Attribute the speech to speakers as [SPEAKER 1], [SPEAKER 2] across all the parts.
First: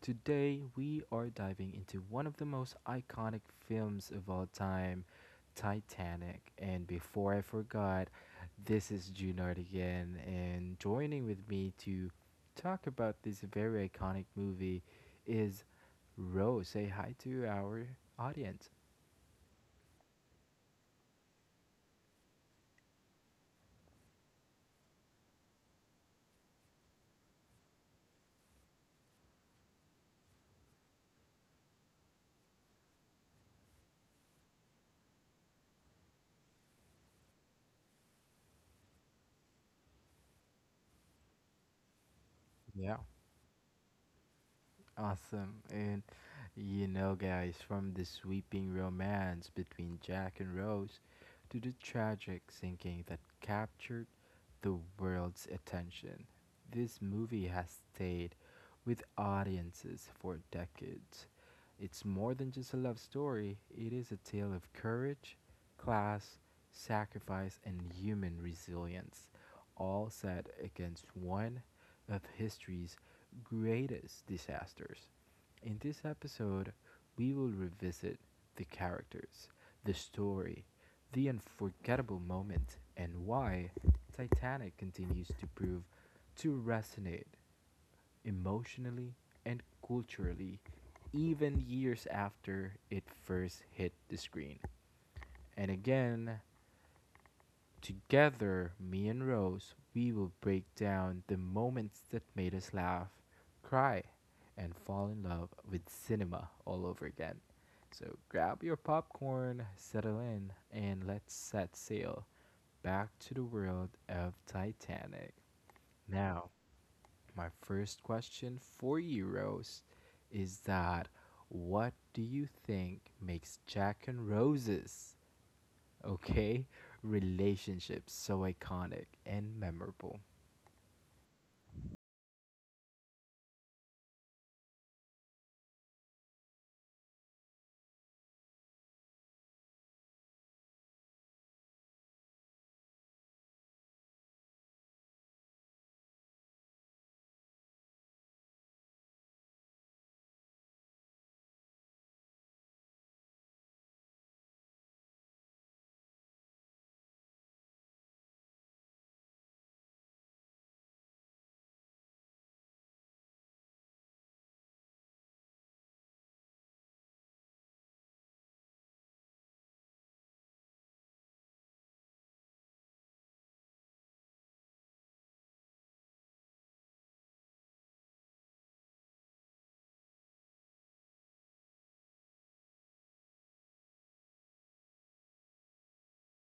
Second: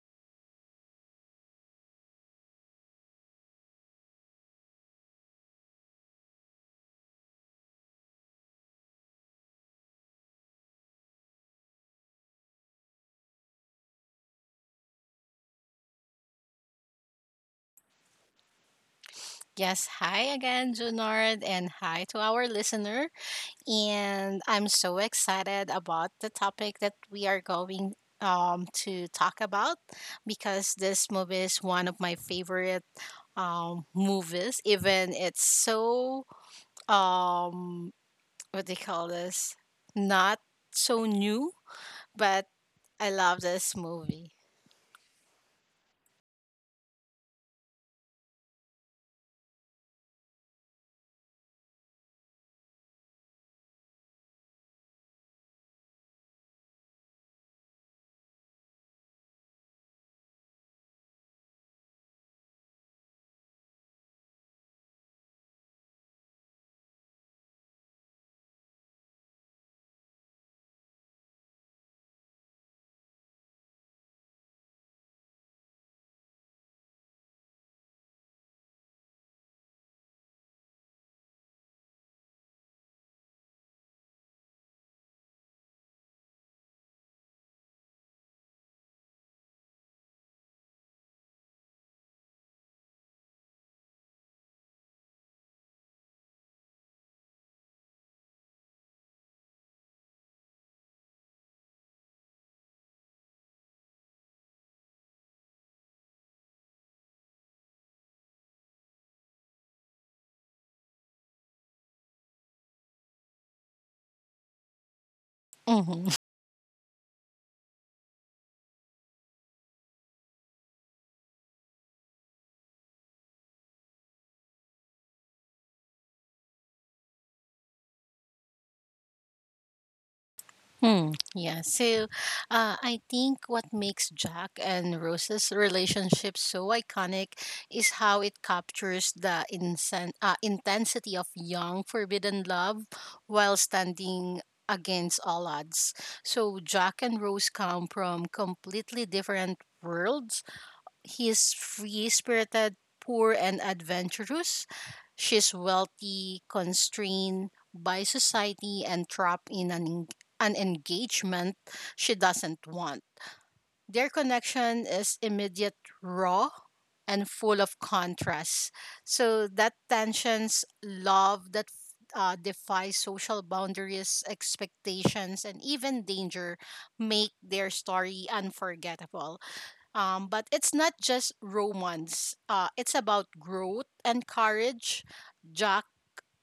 [SPEAKER 1] Today, we are diving into one of the most iconic films of all time, Titanic. And before I forgot, this is Junard again, and joining with me to talk about this very iconic movie is Rose. Say hi to our audience.
[SPEAKER 2] Yes, hi again, Junard, and hi to our listener. And I'm so excited about the topic that we are going to talk about because this movie is one of my favorite movies, even it's so, um, what do you call this, not so new, but
[SPEAKER 1] Yeah.
[SPEAKER 2] I love this movie.
[SPEAKER 1] Awesome. And you know, guys, from the sweeping romance between Jack and Rose to the tragic sinking that captured the world's attention, this movie has stayed with audiences for decades. It's more than just a love story, it is a tale of courage, class, sacrifice, and human resilience, all set against one of history's greatest disasters. In this episode, we will revisit the characters, the story, the unforgettable moment, and why Titanic continues to prove to resonate emotionally and culturally even years after it first hit the screen. And again, together, me and Rose, we will break down the moments that made us laugh, cry, and fall in love with cinema all over again. So grab your popcorn, settle in, and let's set sail back to the world of Titanic.
[SPEAKER 2] Mhm.
[SPEAKER 1] Now, my first question for you, Rose, is that what do you think makes Jack and Roses, okay, relationships so iconic and memorable.
[SPEAKER 2] Hmm. Yeah. So, I think what makes Jack and Rose's relationship so iconic is how it captures the intensity of young forbidden love while standing against all odds. So, Jack and Rose come from completely different worlds. He is free spirited, poor, and adventurous. She's wealthy, constrained by society, and trapped an engagement she doesn't want. Their connection is immediate, raw, and full of contrasts. So that tensions love that defies social boundaries, expectations, and even danger make their story unforgettable. But it's not just romance. It's about growth and courage. Jack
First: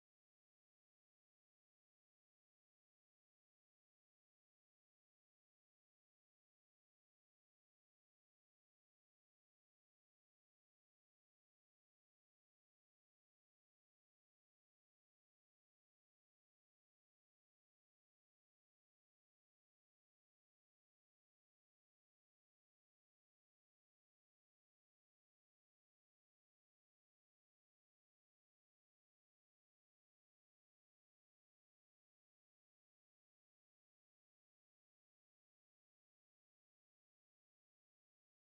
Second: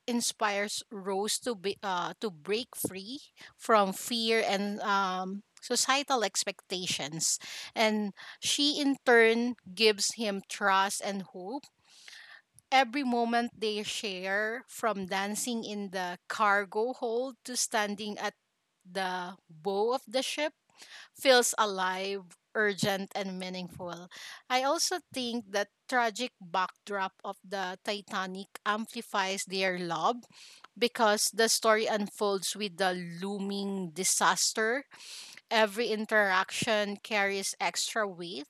[SPEAKER 2] inspires Rose to be to break free from fear and societal expectations, and she in turn gives him trust and hope. Every moment they share, from dancing in the cargo hold to standing at the bow of the ship, feels alive, urgent, and meaningful. I also think the tragic backdrop of the Titanic amplifies their love because the story unfolds with the looming disaster. Every interaction carries extra weight.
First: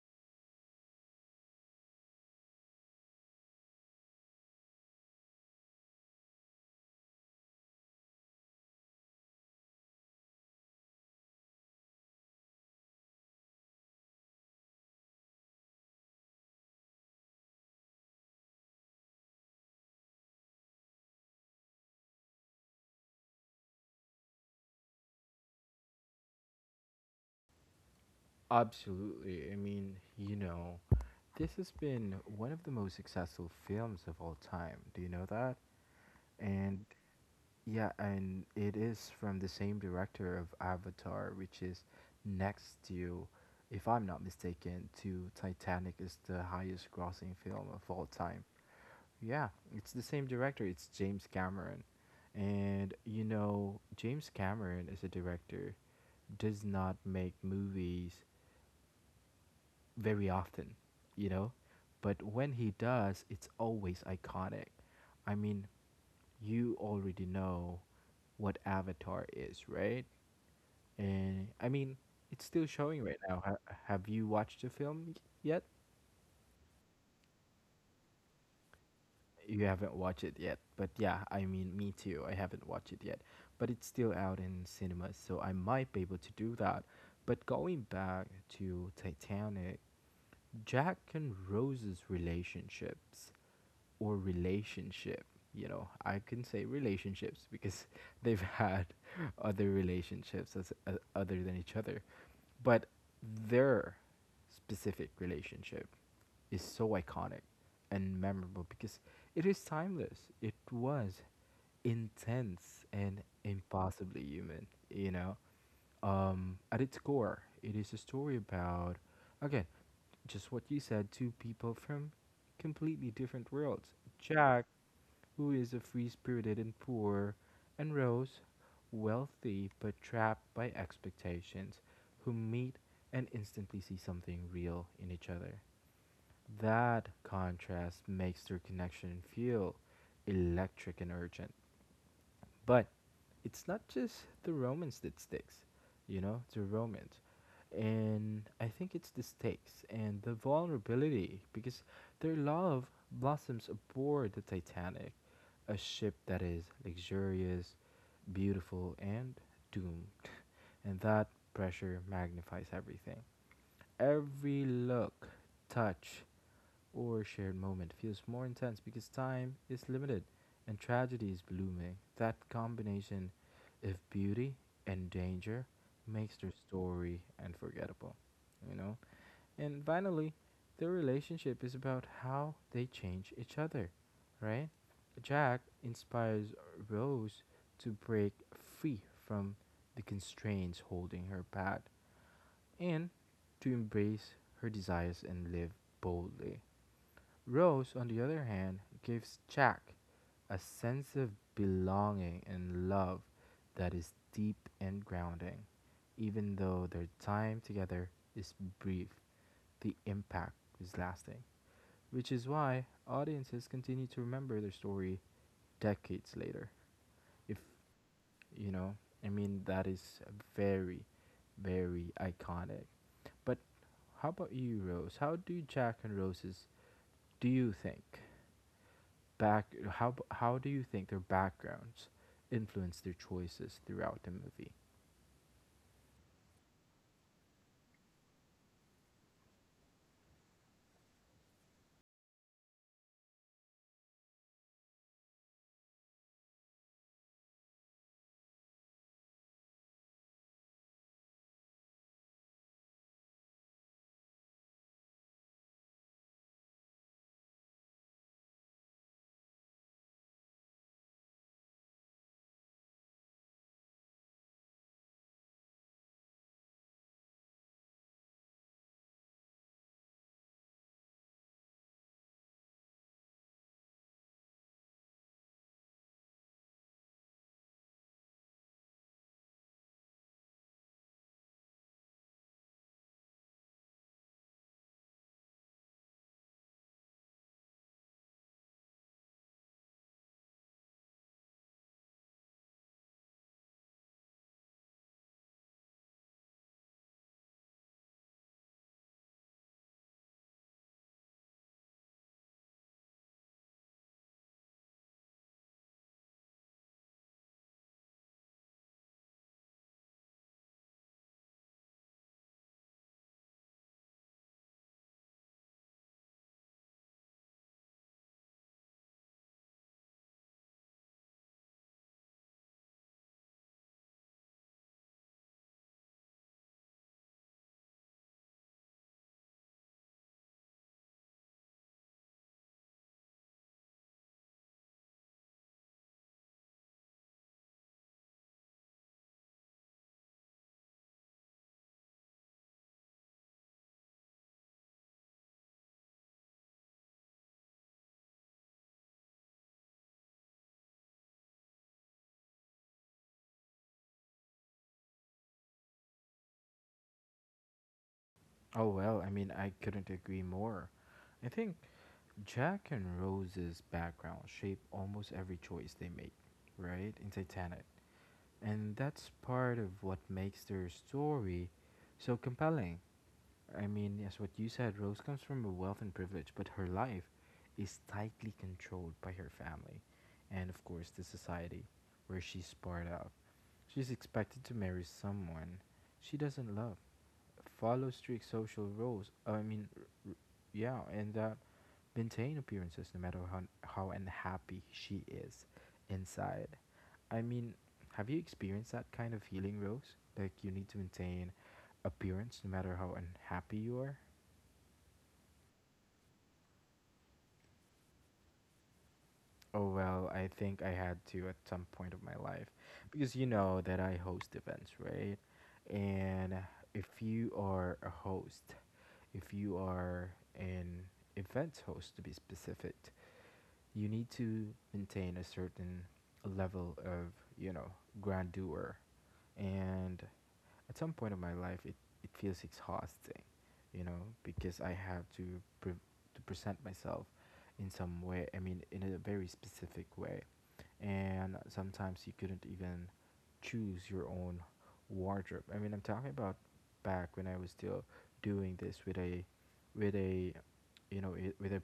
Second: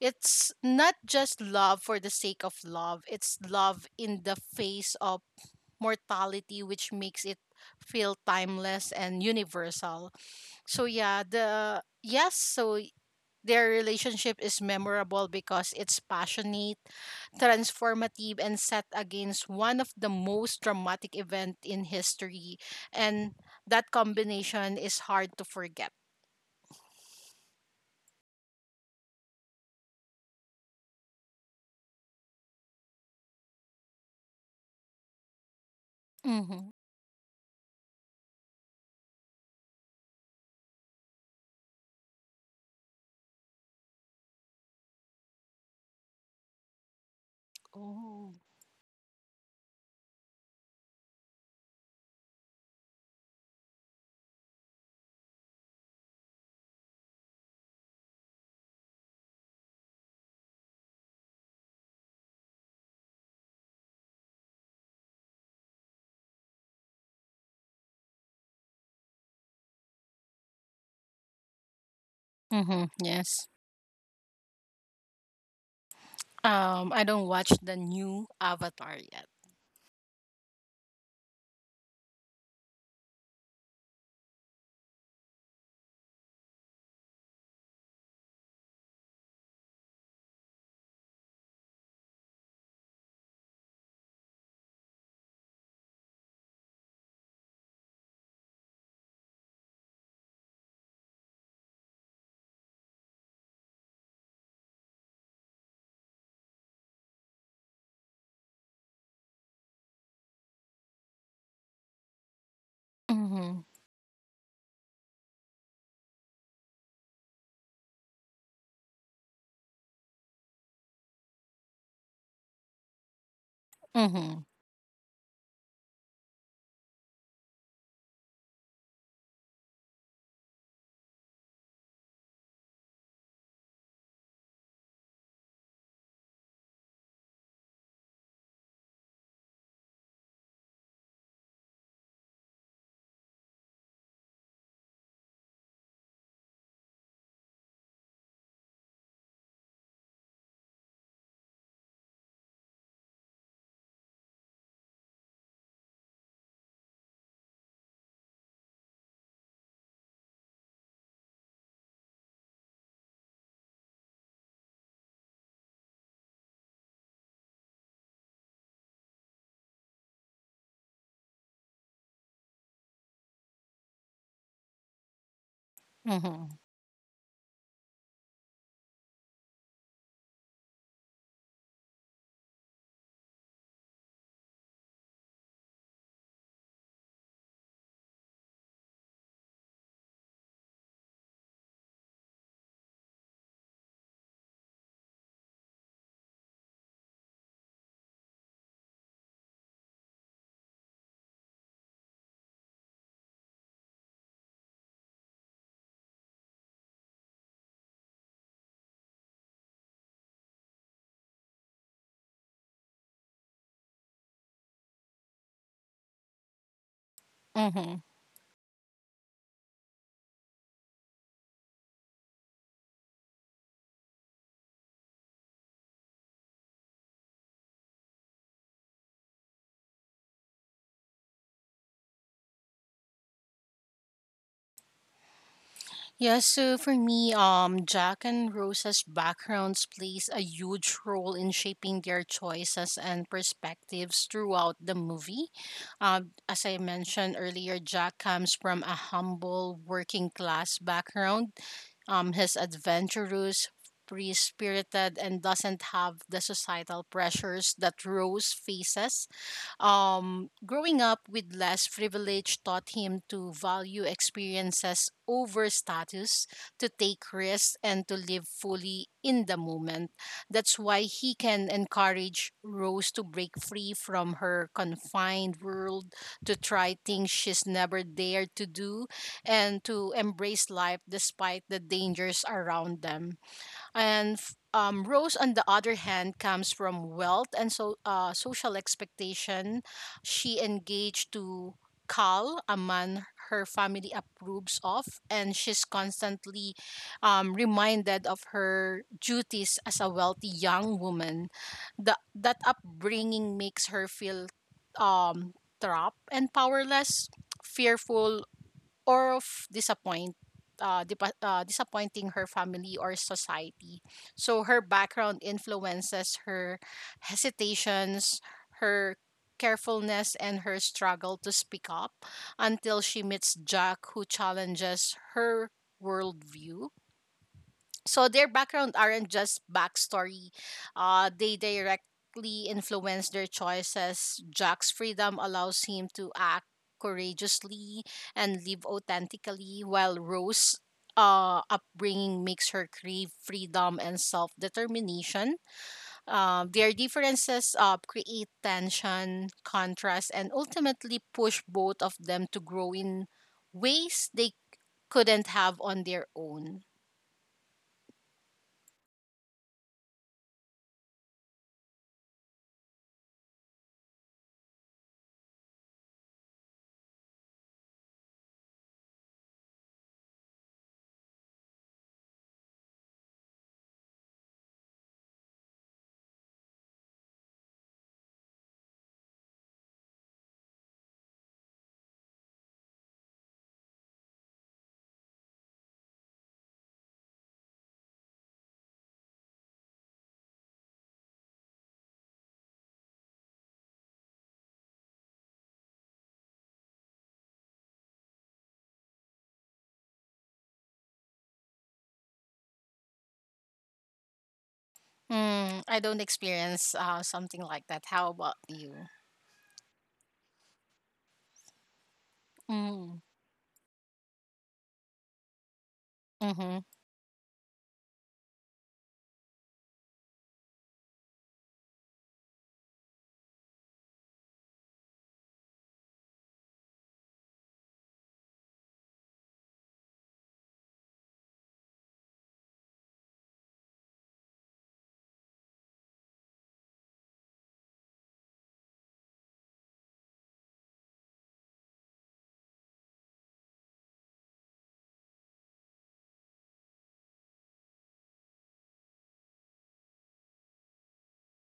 [SPEAKER 2] It's not just love for the sake of love, it's love in the face of mortality, which makes it feel timeless and universal. So so their relationship is memorable because it's passionate, transformative, and set against one of the most dramatic events in history. And that combination is hard to forget.
[SPEAKER 1] Absolutely. I mean, you know, this has been one of the most successful films of all time. Do you know that?
[SPEAKER 2] Mm-hmm.
[SPEAKER 1] And yeah, and it is from the same director of Avatar, which is next to, if I'm not mistaken, to Titanic is the highest grossing film of all
[SPEAKER 2] Oh.
[SPEAKER 1] time. Yeah, it's the same director. It's James Cameron. And you know, James Cameron as a director does not make movies very often, you know? But when he does, it's always iconic. I mean, you already know what Avatar is, right? And I mean, it's still
[SPEAKER 2] Mm-hmm.
[SPEAKER 1] showing right now.
[SPEAKER 2] Yes.
[SPEAKER 1] Have you watched the film yet?
[SPEAKER 2] I don't watch the new Avatar yet.
[SPEAKER 1] You haven't watched it yet, but yeah, I mean, me too. I haven't watched it yet, but it's still out in cinemas, so I might be able to do that. But going back to Titanic, Jack and Rose's relationships or relationship. You know, I can say relationships because they've had other relationships as, other than each other. But their specific relationship is so iconic and memorable because it is timeless. It was intense and
[SPEAKER 2] Mm-hmm.
[SPEAKER 1] impossibly human, you know? At its core, it is a story about, again, just what you said, two people from completely different worlds.
[SPEAKER 2] Mm-hmm.
[SPEAKER 1] Jack, who is a free spirited and poor, and Rose, wealthy but trapped by expectations, who meet and instantly see something real in each other. That contrast makes their connection feel electric and urgent. But it's not just the romance that sticks, you know, the romance. And I think it's the stakes and the vulnerability because their love blossoms aboard the Titanic, a ship that is luxurious, beautiful, and doomed. And that pressure magnifies everything. Every look, touch, or shared moment feels more intense because time is limited and tragedy is blooming. That combination of beauty and danger makes
[SPEAKER 2] Mm-hmm.
[SPEAKER 1] their story unforgettable, you know? And finally, their relationship is about how they change each other, right? Jack inspires Rose to break free from the constraints holding her back and to embrace her desires and live boldly. Rose, on the other hand, gives Jack a sense of belonging and love that is deep and grounding. Even though their time together is brief, the impact is lasting, which is why audiences continue to remember their story decades later. If
[SPEAKER 2] Mm-hmm.
[SPEAKER 1] you know, I mean, that is very, very iconic. But how about you, Rose? How do Jack and Rose's do you think back how do you think their backgrounds influence their choices throughout the movie?
[SPEAKER 2] Yeah, so for me, Jack and Rosa's backgrounds plays a huge role in shaping their choices and perspectives throughout the movie. As I mentioned earlier, Jack comes from a humble working class background. He's adventurous, free spirited, and doesn't have the societal pressures that Rose faces. Growing up with less privilege taught him to value experiences over status, to take risks, and to live fully in the moment. That's why he can encourage Rose to break free from her confined world, to try things she's never dared to do, and to embrace life despite the dangers around them. Rose, on the other hand, comes from wealth and so social expectation. She engaged to Carl, a man her family approves of, and she's constantly reminded of her duties as a wealthy young woman. That upbringing makes her feel um, trapped and powerless, fearful or of disappointing her family or society. So her background influences her hesitations, her carefulness, and her struggle to speak up until she meets Jack, who challenges her worldview. So their background aren't just backstory. They directly influence their choices. Jack's freedom allows him to act courageously and live authentically, while rose upbringing makes her crave freedom and self-determination. Their differences create tension contrast and ultimately push both of them to grow in ways they couldn't have on their own.
[SPEAKER 1] Oh well, I mean I couldn't agree more. I think Jack and Rose's background shape almost every choice they make, right? In Titanic. And that's part of what makes their story so compelling. I mean, as what you said, Rose comes from a wealth and privilege, but her life is tightly controlled by her family and of course the society where she's part of. She's expected to marry someone she doesn't love, follow strict social rules. I mean, yeah, and maintain appearances no matter how unhappy she is inside. I mean, have you experienced that kind of feeling, Rose? Like you need to maintain appearance no matter how unhappy you are.
[SPEAKER 2] Mm, I don't experience something like that. How about you?
[SPEAKER 1] Oh, well, I think I had to at some point of my life
[SPEAKER 2] Mm,
[SPEAKER 1] because you know that I host events, right? And
[SPEAKER 2] mm-hmm,
[SPEAKER 1] if you are a host, if you are an event host to be specific, you need to maintain a certain level of, you know, grandeur. And at some point of my life, it feels exhausting, you know, because I have to, to present myself in some way, I mean, in a very specific way and sometimes you couldn't even choose your own wardrobe. I mean, I'm talking about back when I was still doing this with a with a with a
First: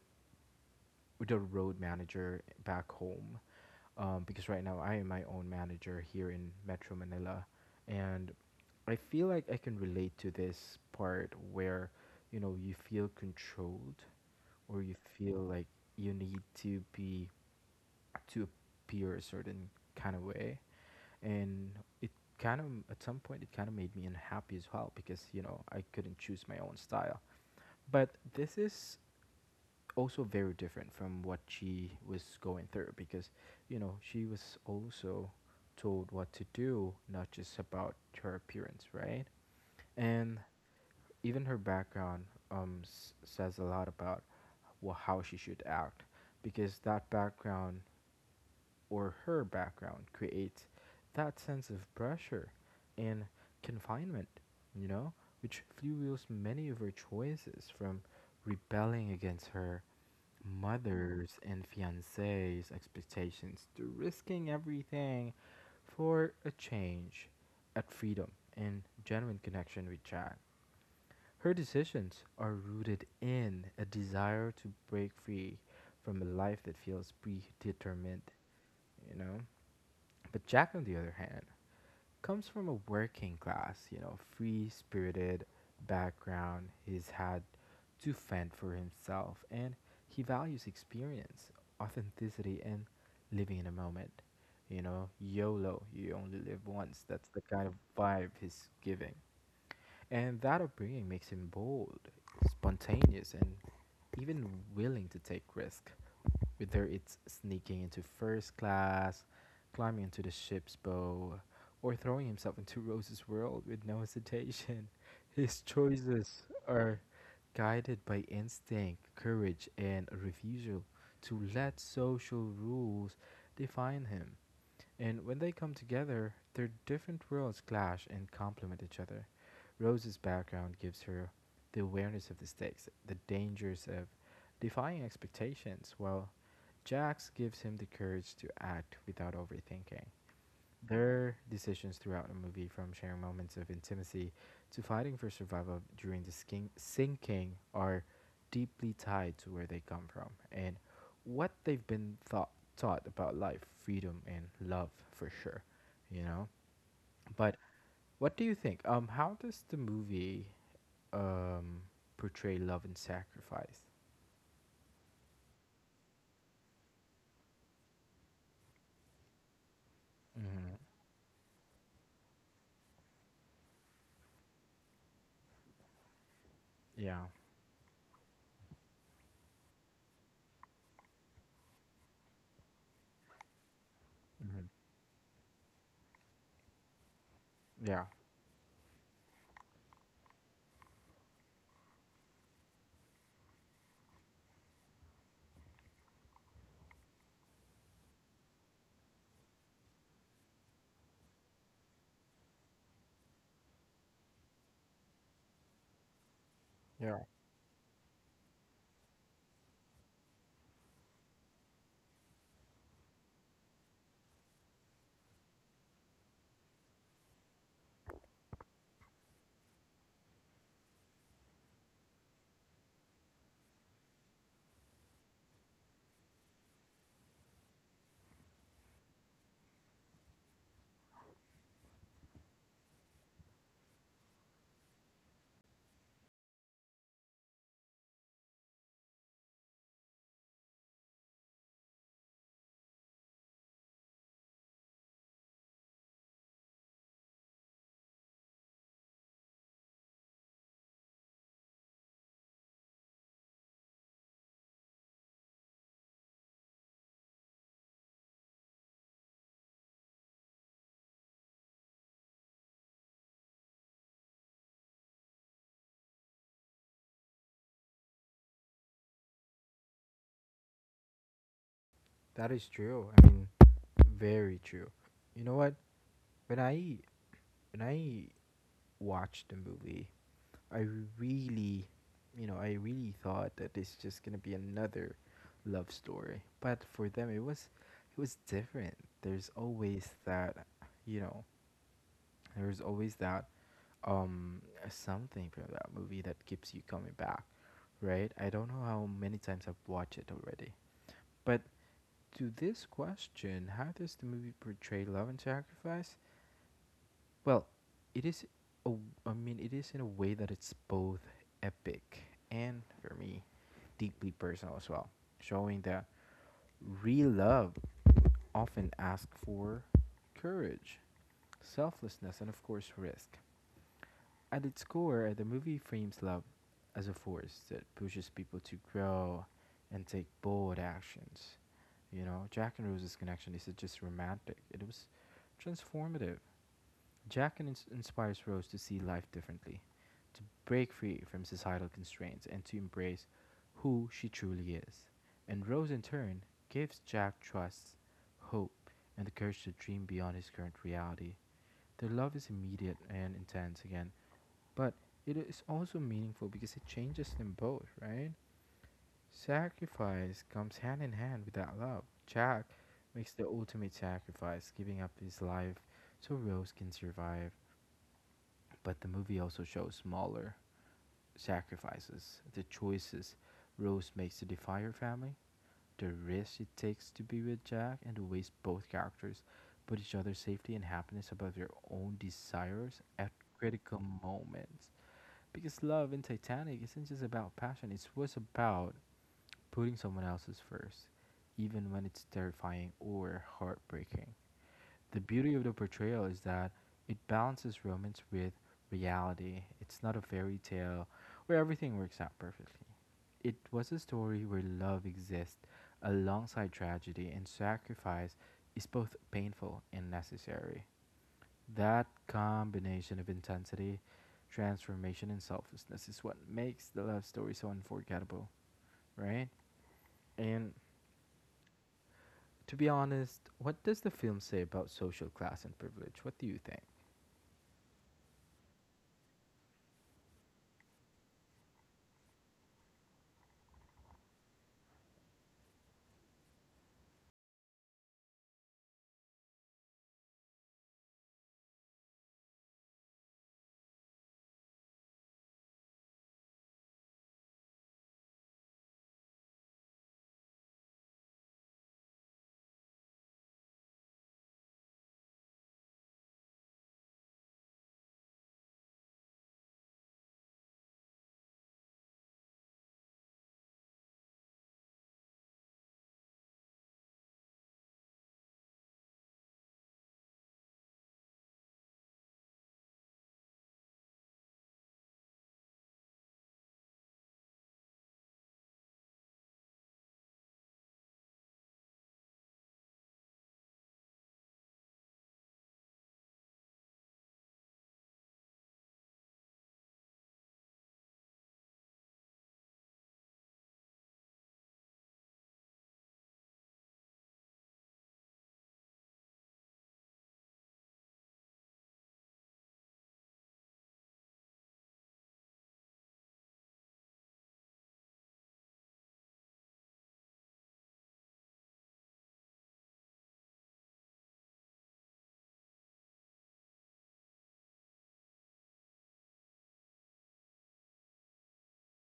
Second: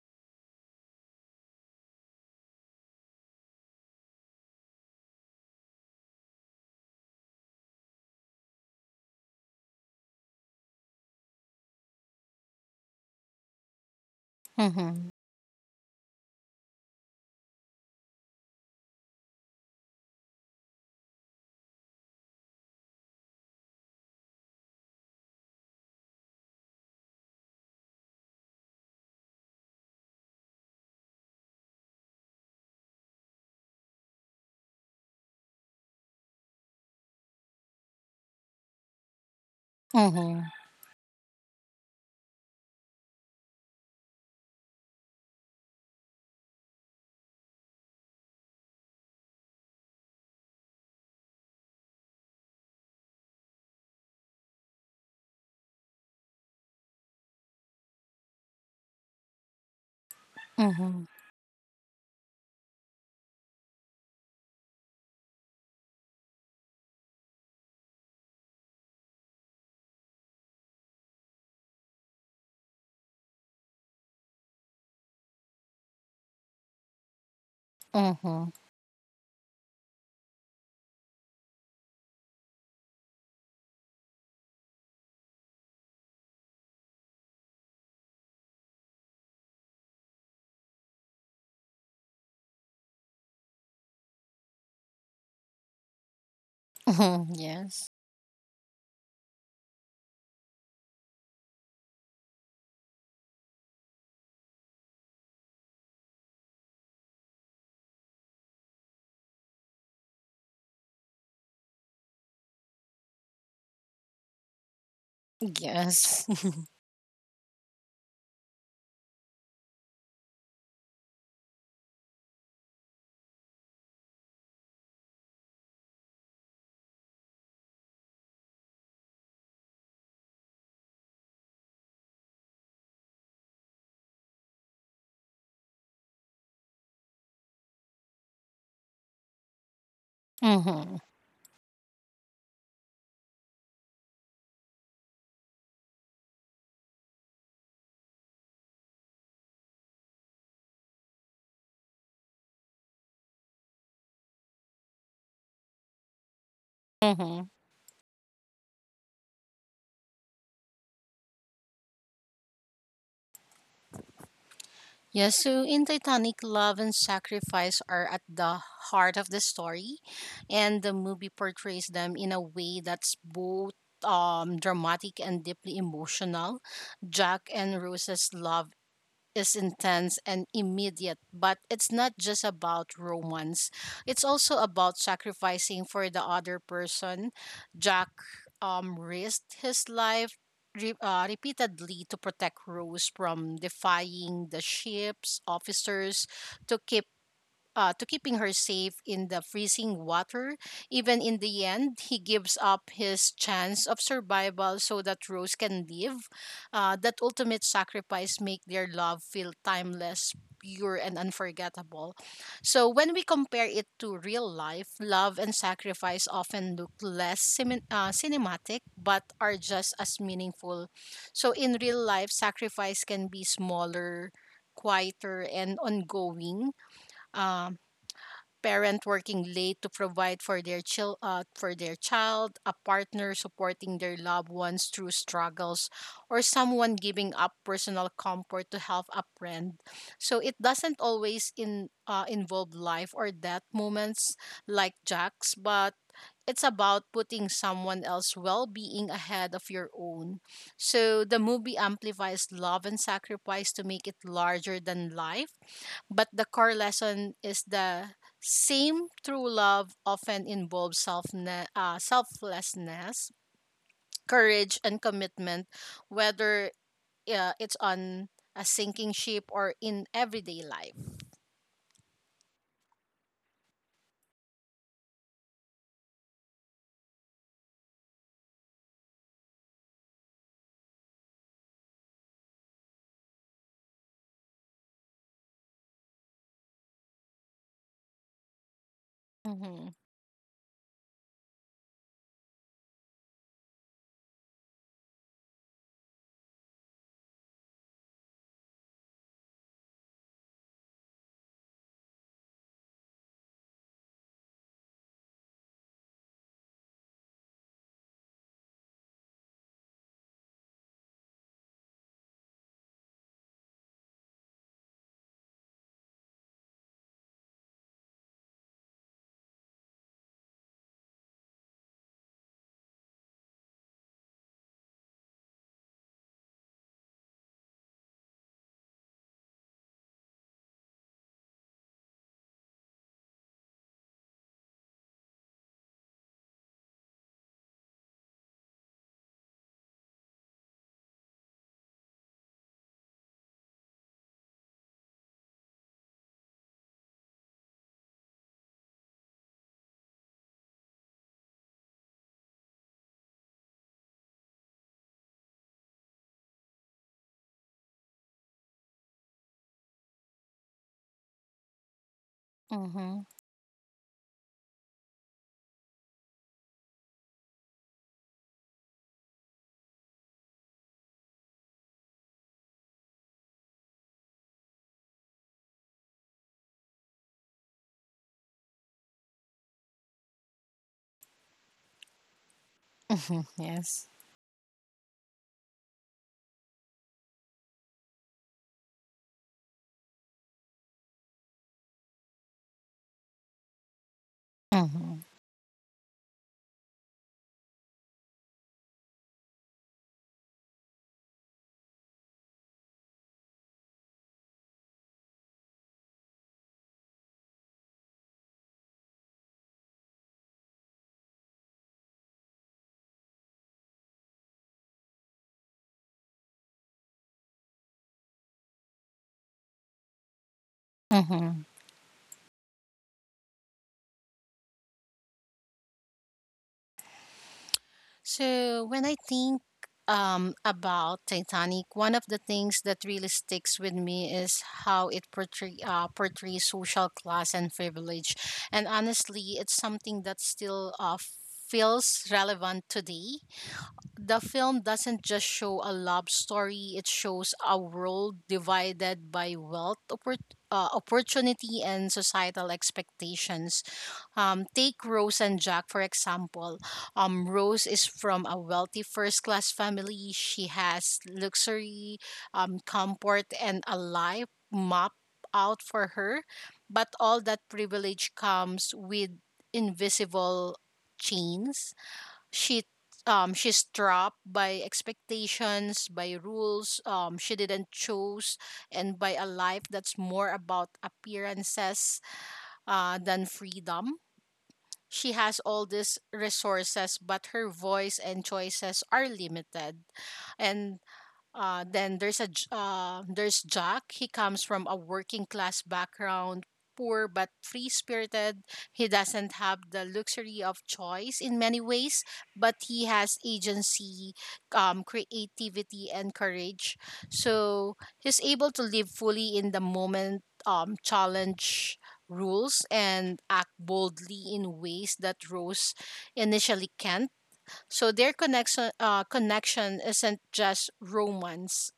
[SPEAKER 1] with a road manager back home because right now I am my own manager here in Metro Manila, and I feel like I can relate to this part where you know you feel controlled or you
[SPEAKER 2] mm-hmm,
[SPEAKER 1] feel like you need to be to appear a certain kind of way and it kind of at some point it kind of made me unhappy as well because you know I couldn't choose my own style. But this is also very different from what she was going through because you know she was also told what to do, not just about her appearance, right? And
[SPEAKER 2] mm-hmm,
[SPEAKER 1] even her background says a lot about wha how she should act because that background or her background creates that sense of pressure and confinement, you know, which fuels many of her choices from rebelling against her
[SPEAKER 2] mm-hmm,
[SPEAKER 1] mother's and fiance's expectations to risking everything for a change at freedom and genuine connection with Jack. Her decisions are rooted in a desire to break free from a life that feels predetermined,
[SPEAKER 2] mm-hmm,
[SPEAKER 1] you know? But Jack, on the other hand, comes from a working class, you know, free spirited background. He's had to fend for himself and he values experience, authenticity, and living in a moment. You know, YOLO, you only live once. That's
[SPEAKER 2] mm-hmm,
[SPEAKER 1] the kind of
[SPEAKER 2] yes,
[SPEAKER 1] vibe he's giving. And that upbringing makes him bold, spontaneous, and even willing to take risk whether it's sneaking into first class, climbing into the ship's bow, or throwing himself into Rose's world with no hesitation. His
[SPEAKER 2] yes,
[SPEAKER 1] choices are guided by instinct, courage, and a refusal to let social rules define him. And when they come together, their different worlds clash and complement each other. Rose's background gives her the awareness of the stakes, the dangers of defying expectations, while Jack's gives him the courage to act without overthinking.
[SPEAKER 2] mm-hmm,
[SPEAKER 1] Their decisions throughout the movie, from sharing moments of intimacy to fighting for survival during the sinking, are deeply tied to where they come from and what they've been taught about life, freedom, and love, for sure. You know.
[SPEAKER 2] mm-hmm.
[SPEAKER 1] But what do you think? How does the movie um portray love and sacrifice?
[SPEAKER 2] Yes, so in Titanic, love and sacrifice are at the heart of the story,
[SPEAKER 1] Mm-hmm.
[SPEAKER 2] and the movie portrays them in a way that's both dramatic and deeply emotional.
[SPEAKER 1] Yeah.
[SPEAKER 2] Jack and Rose's love is intense and immediate, but it's not just about romance. It's also
[SPEAKER 1] Mm-hmm.
[SPEAKER 2] about sacrificing for the other person.
[SPEAKER 1] Yeah.
[SPEAKER 2] Jack risked his life repeatedly to protect Rose, from defying the ship's officers to keeping her safe in the freezing water. Even in the end, he gives up his chance of survival so that Rose can live.
[SPEAKER 1] Yeah.
[SPEAKER 2] That ultimate sacrifice make their love feel timeless, pure, and unforgettable. So when we compare it to real life, love and sacrifice often look less cinematic, but are just as meaningful. So in real life, sacrifice can be smaller, quieter, and ongoing. Um, parent working late to provide for their child, a partner supporting their loved ones through struggles, or someone giving up personal comfort to help a friend. So it doesn't always in involve life or death moments like Jack's, but it's about putting someone else's well-being ahead of your own. So the movie amplifies love and sacrifice to make it larger than life, but the core lesson is the same: true love often involves selflessness, courage, and commitment, whether it's on a sinking ship or in everyday life.
[SPEAKER 1] That is true. I mean, very true. You know what? When I when I Watch the movie, I really, you know, I really thought that it's just gonna be another love story. But for them, it was different. There's
[SPEAKER 2] Mm-hmm.
[SPEAKER 1] always that, you know, there's always that um something from that movie that keeps you coming back, right? I don't know how many times I've watched it already, but to this question, how does the movie portray love and sacrifice? Well, it is. I mean, it is in a way that it's both epic and, for me, deeply personal as well, showing that real love often asks for courage, selflessness, and of course, risk. At its core, the movie frames love as a force that pushes people to grow and take bold actions. You know, Jack and Rose's connection isn't just romantic; it was transformative. Jack inspires Rose to see life differently, to break free from societal constraints, and to embrace who she truly is. And Rose, in turn, gives Jack trust, hope, and the courage to dream beyond his current reality. Their love is immediate and intense again, but it is also meaningful because it changes them both, right? Sacrifice comes hand in hand with that love. Jack
[SPEAKER 2] Mm-hmm.
[SPEAKER 1] makes the ultimate sacrifice, giving up his life so Rose can survive. But the movie also shows smaller sacrifices, the choices Rose makes to defy her family, the risk it takes to be with Jack, and the ways both characters put each other's safety and happiness above their own desires at
[SPEAKER 2] Mm-hmm.
[SPEAKER 1] critical
[SPEAKER 2] Yes.
[SPEAKER 1] moments. Because love in Titanic isn't just about passion, it was about putting someone else's first, even when it's terrifying or heartbreaking. The
[SPEAKER 2] Mm-hmm.
[SPEAKER 1] beauty of the portrayal is that it balances romance with reality. It's not a fairy tale where everything works out perfectly. It was a story where love exists alongside tragedy and sacrifice is both painful and necessary. That combination of intensity, transformation, and selflessness is what makes the love story so unforgettable, right? And
[SPEAKER 2] Mm-hmm.
[SPEAKER 1] to be honest, what does the film say about social class and privilege? What do you think?
[SPEAKER 2] So when I think about Titanic, one of the things that really sticks with me is how it portrays social class and privilege. And honestly, it's something that still feels relevant today. The film doesn't just show a love story, it shows a world divided by wealth, opportunity, and societal expectations. Take Rose and Jack, for example. Rose is from a wealthy first class family. She has luxury, comfort, and a life mapped out for her. But all that privilege comes with invisible chains. She she's trapped by expectations, by rules she didn't choose, and by a life that's more about appearances than freedom. She has all these resources, but her voice and choices are limited. And then there's a J- there's Jack. He comes from a working class background, poor but free spirited. He doesn't have the luxury of choice in many ways, but he has agency, creativity, and courage. So he's able to live fully in the moment, challenge rules, and act boldly in ways that Rose initially can't. So their connection isn't just romance.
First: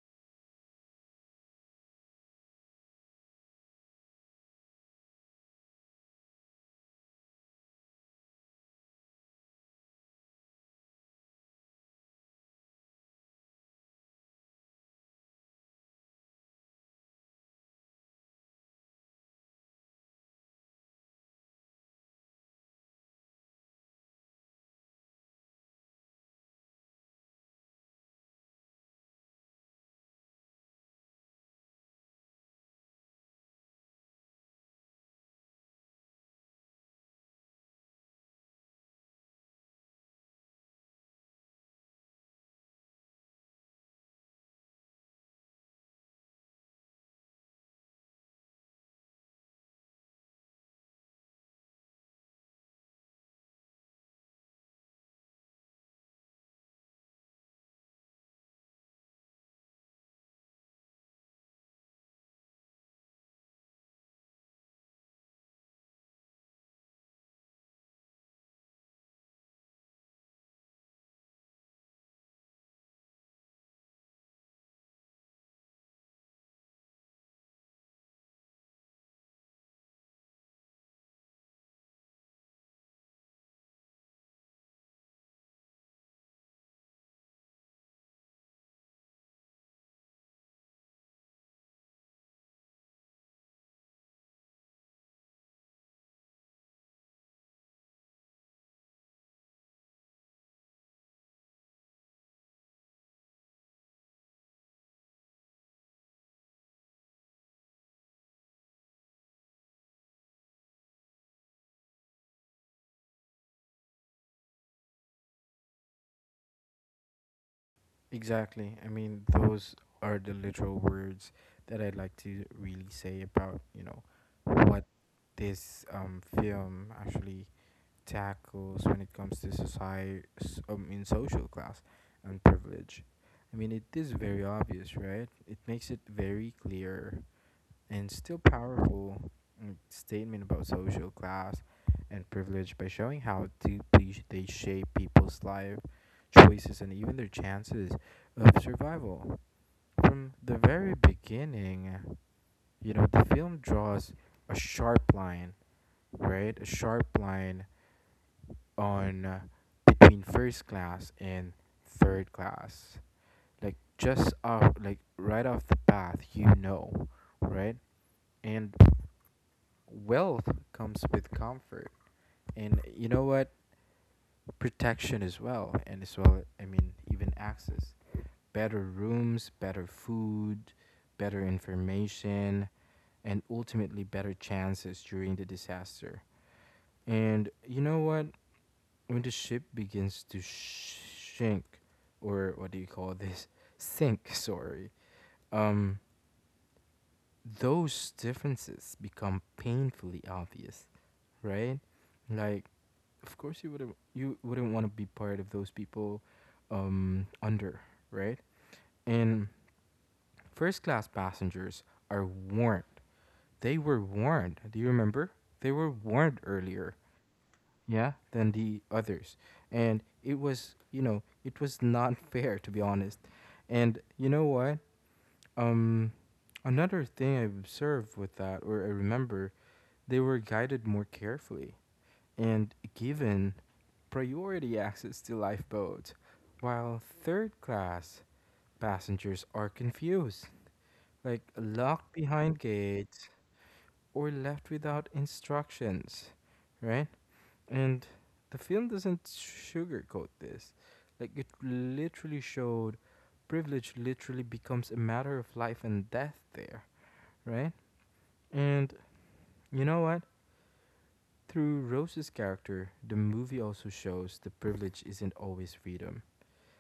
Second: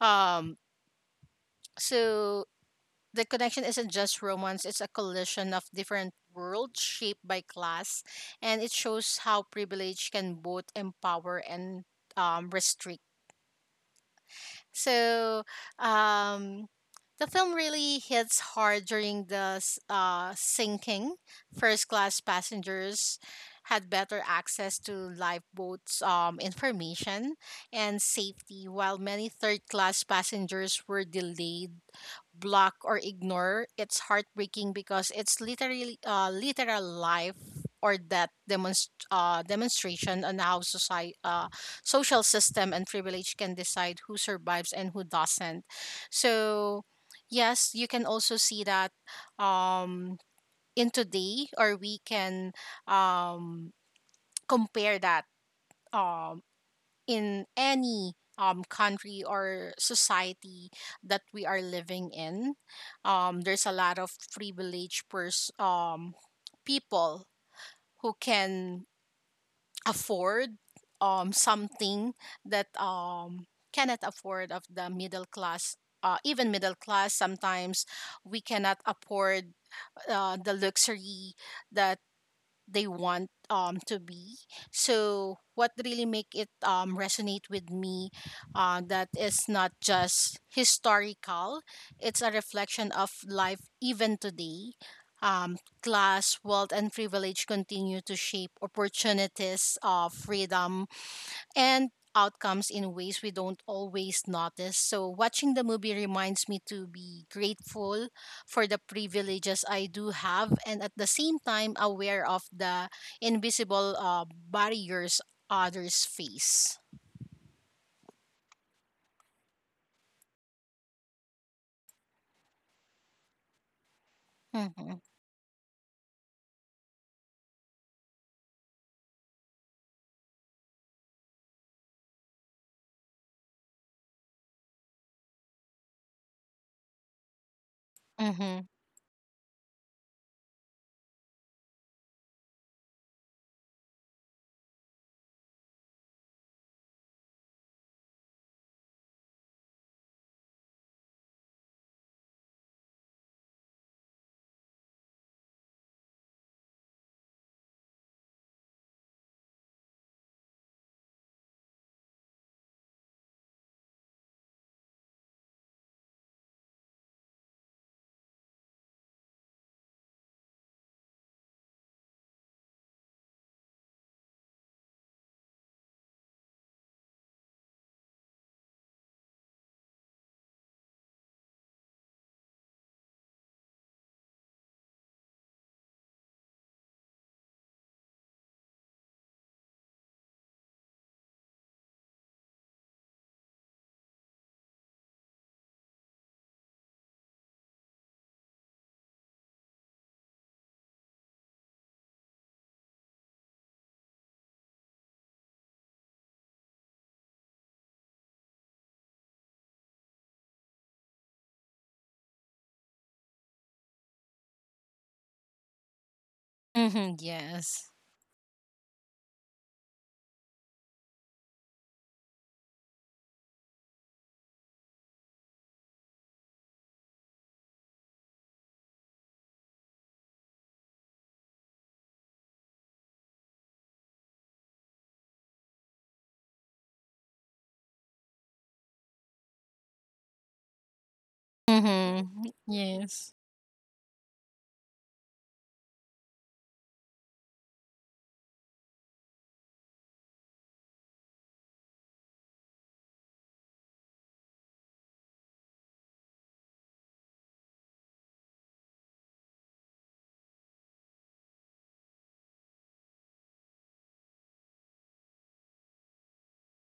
[SPEAKER 2] Um, so the connection isn't just romance. It's a collision of different worlds shaped by class, and it shows how privilege can both empower and restrict. So um, the film really hits hard during the sinking. First class passengers had better access to lifeboats, information and safety, while many third class passengers were delayed, block or ignore. It's heartbreaking because it's literal life or death demonstration on how society social system and privilege can decide who survives and who doesn't. So yes, you can also see that um in today, or we can um compare that um in any country or society that we are living in. There's a lot of privileged people who can afford something that cannot afford of the middle class. Even middle class, sometimes we cannot afford the luxury that they want to be. So what really make it resonate with me, that is not just historical, it's a reflection of life even today. um, Class, wealth and privilege continue to shape opportunities of freedom and outcomes in ways we don't always notice. So, watching the movie reminds me to be grateful for the privileges I do have and at the same time aware of the invisible barriers others face.
[SPEAKER 1] Exactly. I mean, those are the literal words that I'd like to really say about, you know, what
[SPEAKER 2] Mm-hmm.
[SPEAKER 1] this film actually tackles when it comes to society, in social class and privilege. I mean, it is very obvious, right? It makes it very clear and still
[SPEAKER 2] Mm-hmm.
[SPEAKER 1] powerful statement about social class and privilege by showing how deeply they shape people's life choices and even their chances of survival. From the very beginning, you know, the film draws a sharp line, right? A sharp line on between first class and third class. Like just off like right off the path, you know, right? And wealth comes with comfort and you know what? Protection as well. And as well, I mean, even access. Better rooms, better food, better information, and ultimately better chances during the disaster. And you know what? When the ship begins to shrink, or what do you call this? Sink, sorry. Um, those differences become painfully obvious, right? Like, of course, you wouldn't. You wouldn't want to be part of those people, under, right? And first class passengers are warned. They were warned. Do you remember? They were warned earlier,
[SPEAKER 2] Mm-hmm. Yes.
[SPEAKER 1] yeah, than the others. And it was, you know, it was not fair to be honest. And you know what? Um, Another thing I observed with that, or I remember, they were guided more carefully and given priority access to lifeboats, while third class passengers are confused, like locked
[SPEAKER 2] Mm-hmm.
[SPEAKER 1] behind gates
[SPEAKER 2] Yes.
[SPEAKER 1] or left without instructions, right? And the film doesn't sugarcoat this. Like, it literally showed privilege literally becomes a matter of life and death there, right? And you know what? Through Rose's character, the movie also shows that privilege isn't always freedom.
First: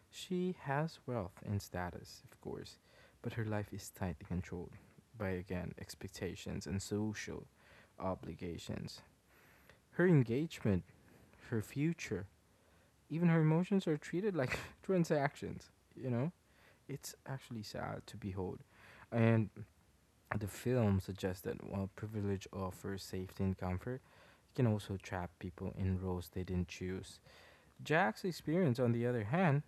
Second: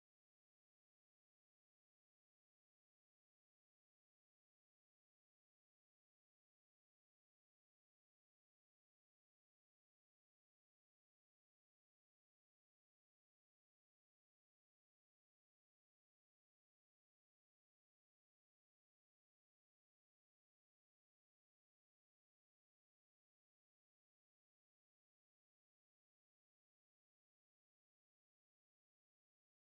[SPEAKER 1] She has wealth and status, of course, but her life is tightly controlled by, again, expectations and social obligations. Her engagement, her future, even her emotions are treated like transactions, you know? It's actually sad to behold. And the film suggests that while privilege offers safety and comfort, it can also trap people in roles they didn't choose. Jack's experience, on the other hand,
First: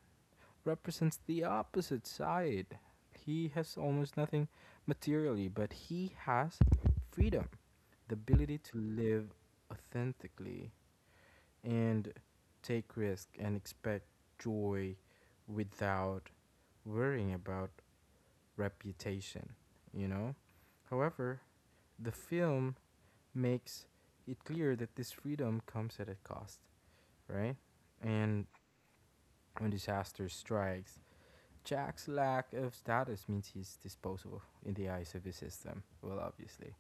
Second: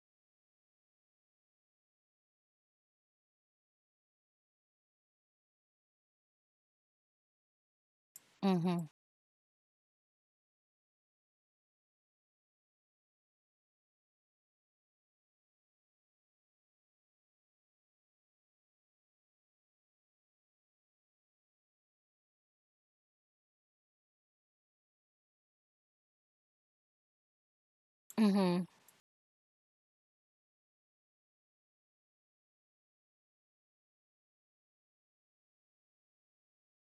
[SPEAKER 1] represents the opposite side. He has almost nothing materially, but he has freedom, the ability to
[SPEAKER 2] Mm-hmm.
[SPEAKER 1] live authentically and take risk and expect joy without worrying about reputation, you know? However, the film makes it clear that this freedom comes at a cost, right? And
[SPEAKER 2] Mm-hmm.
[SPEAKER 1] when disaster strikes, Jack's lack of status means he's disposable in the eyes of his system. Well, obviously.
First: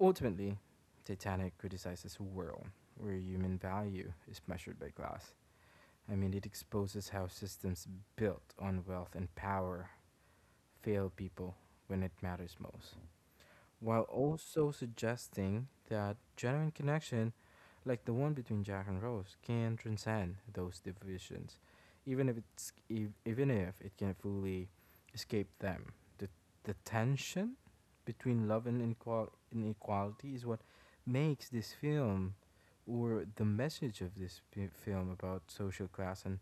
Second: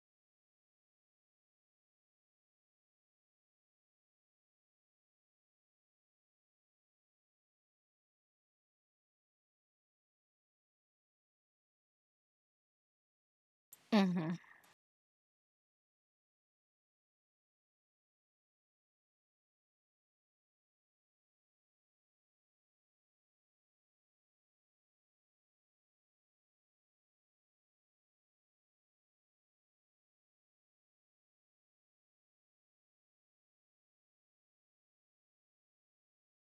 [SPEAKER 1] Ultimately, Titanic criticizes a world where human value is measured by class. I mean, it exposes how systems built on wealth and power fail people when it matters most, while
[SPEAKER 2] Mm-hmm.
[SPEAKER 1] also suggesting that genuine connection, like the one between Jack and Rose, can transcend those divisions, even if it's even if it can fully escape them. The the tension between love and inequality is what makes this film, or the message of this film about social class and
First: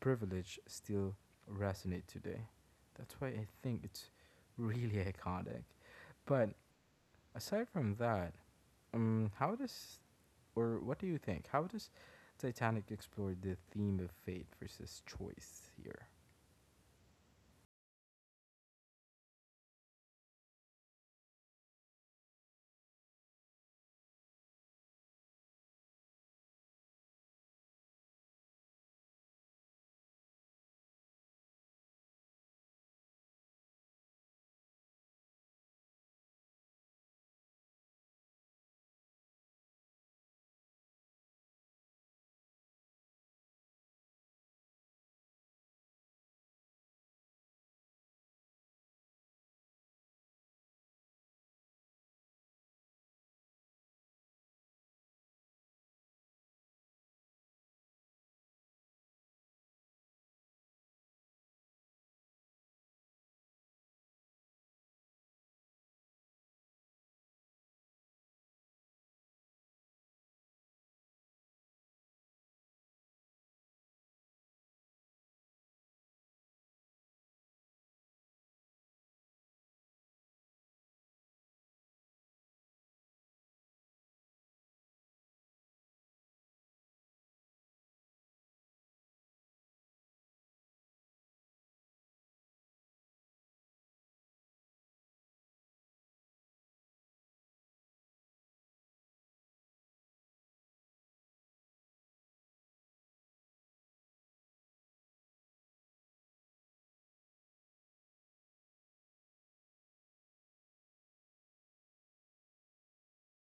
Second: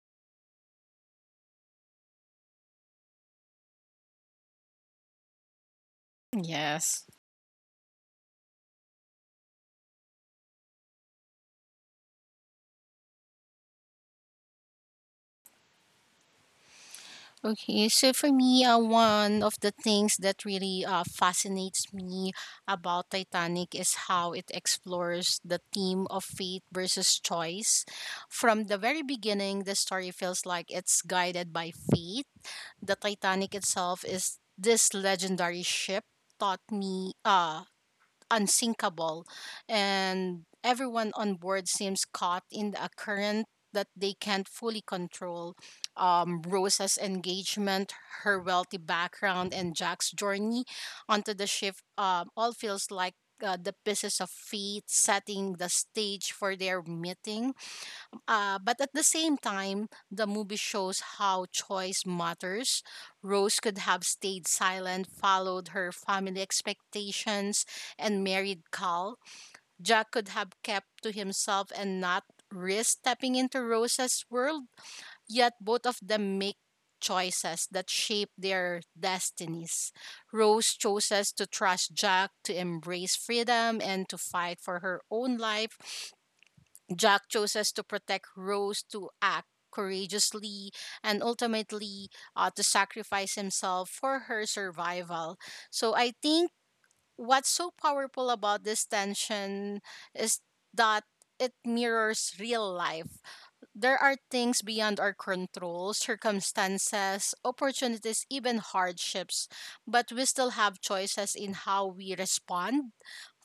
[SPEAKER 1] privilege, still resonate today. That's why I think it's really iconic. But
[SPEAKER 2] Yes.
[SPEAKER 1] aside from that, how does or what do you think? How does Titanic explore the theme of fate versus choice here?
[SPEAKER 2] Okay, so for me, one of the things that really fascinates me about Titanic is how it explores the theme of fate versus choice. From the very beginning, the story feels like it's guided by fate. The Titanic itself is this legendary ship taught me unsinkable, and everyone on board seems caught in a current that they can't fully control. Rosa's engagement, her wealthy background, and Jack's journey onto the ship all feels like the pieces of fate setting the stage for their meeting. Uh, but at the same time, the movie shows how choice matters. Rose could have stayed silent, followed her family expectations, and married Cal. Jack could have kept to himself and not risk stepping into Rose's world, yet both of them make choices that shape their destinies. Rose chooses to trust Jack, to embrace freedom, and to fight for her own life. Jack chooses to protect Rose, to act courageously, and ultimately to sacrifice himself for her survival. So I think what's so powerful about this tension is that it mirrors real life. There are things beyond our control, circumstances, opportunities, even hardships, but we still have choices in how we respond.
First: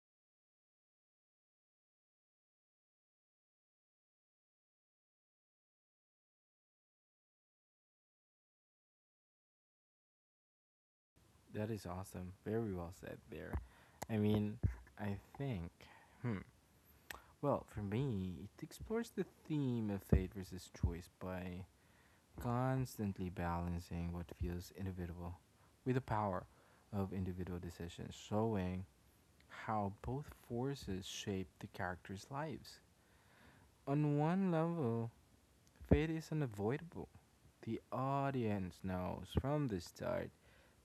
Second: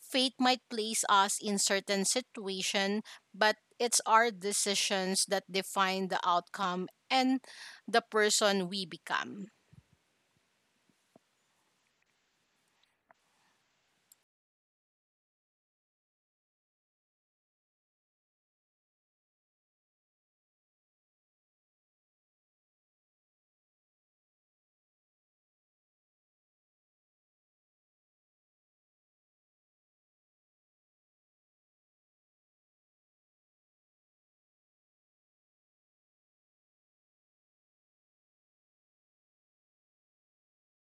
[SPEAKER 2] Fate might place us in certain situation, but it's our decisions that define the outcome and the person we become.
[SPEAKER 1] That is awesome. Very well said there. I mean, I think. Hmm. Well, for me, it explores the theme of fate versus choice by constantly balancing what feels inevitable with the power of individual decisions, showing how both forces shape the characters' lives. On one level, fate is unavoidable. The audience knows from the start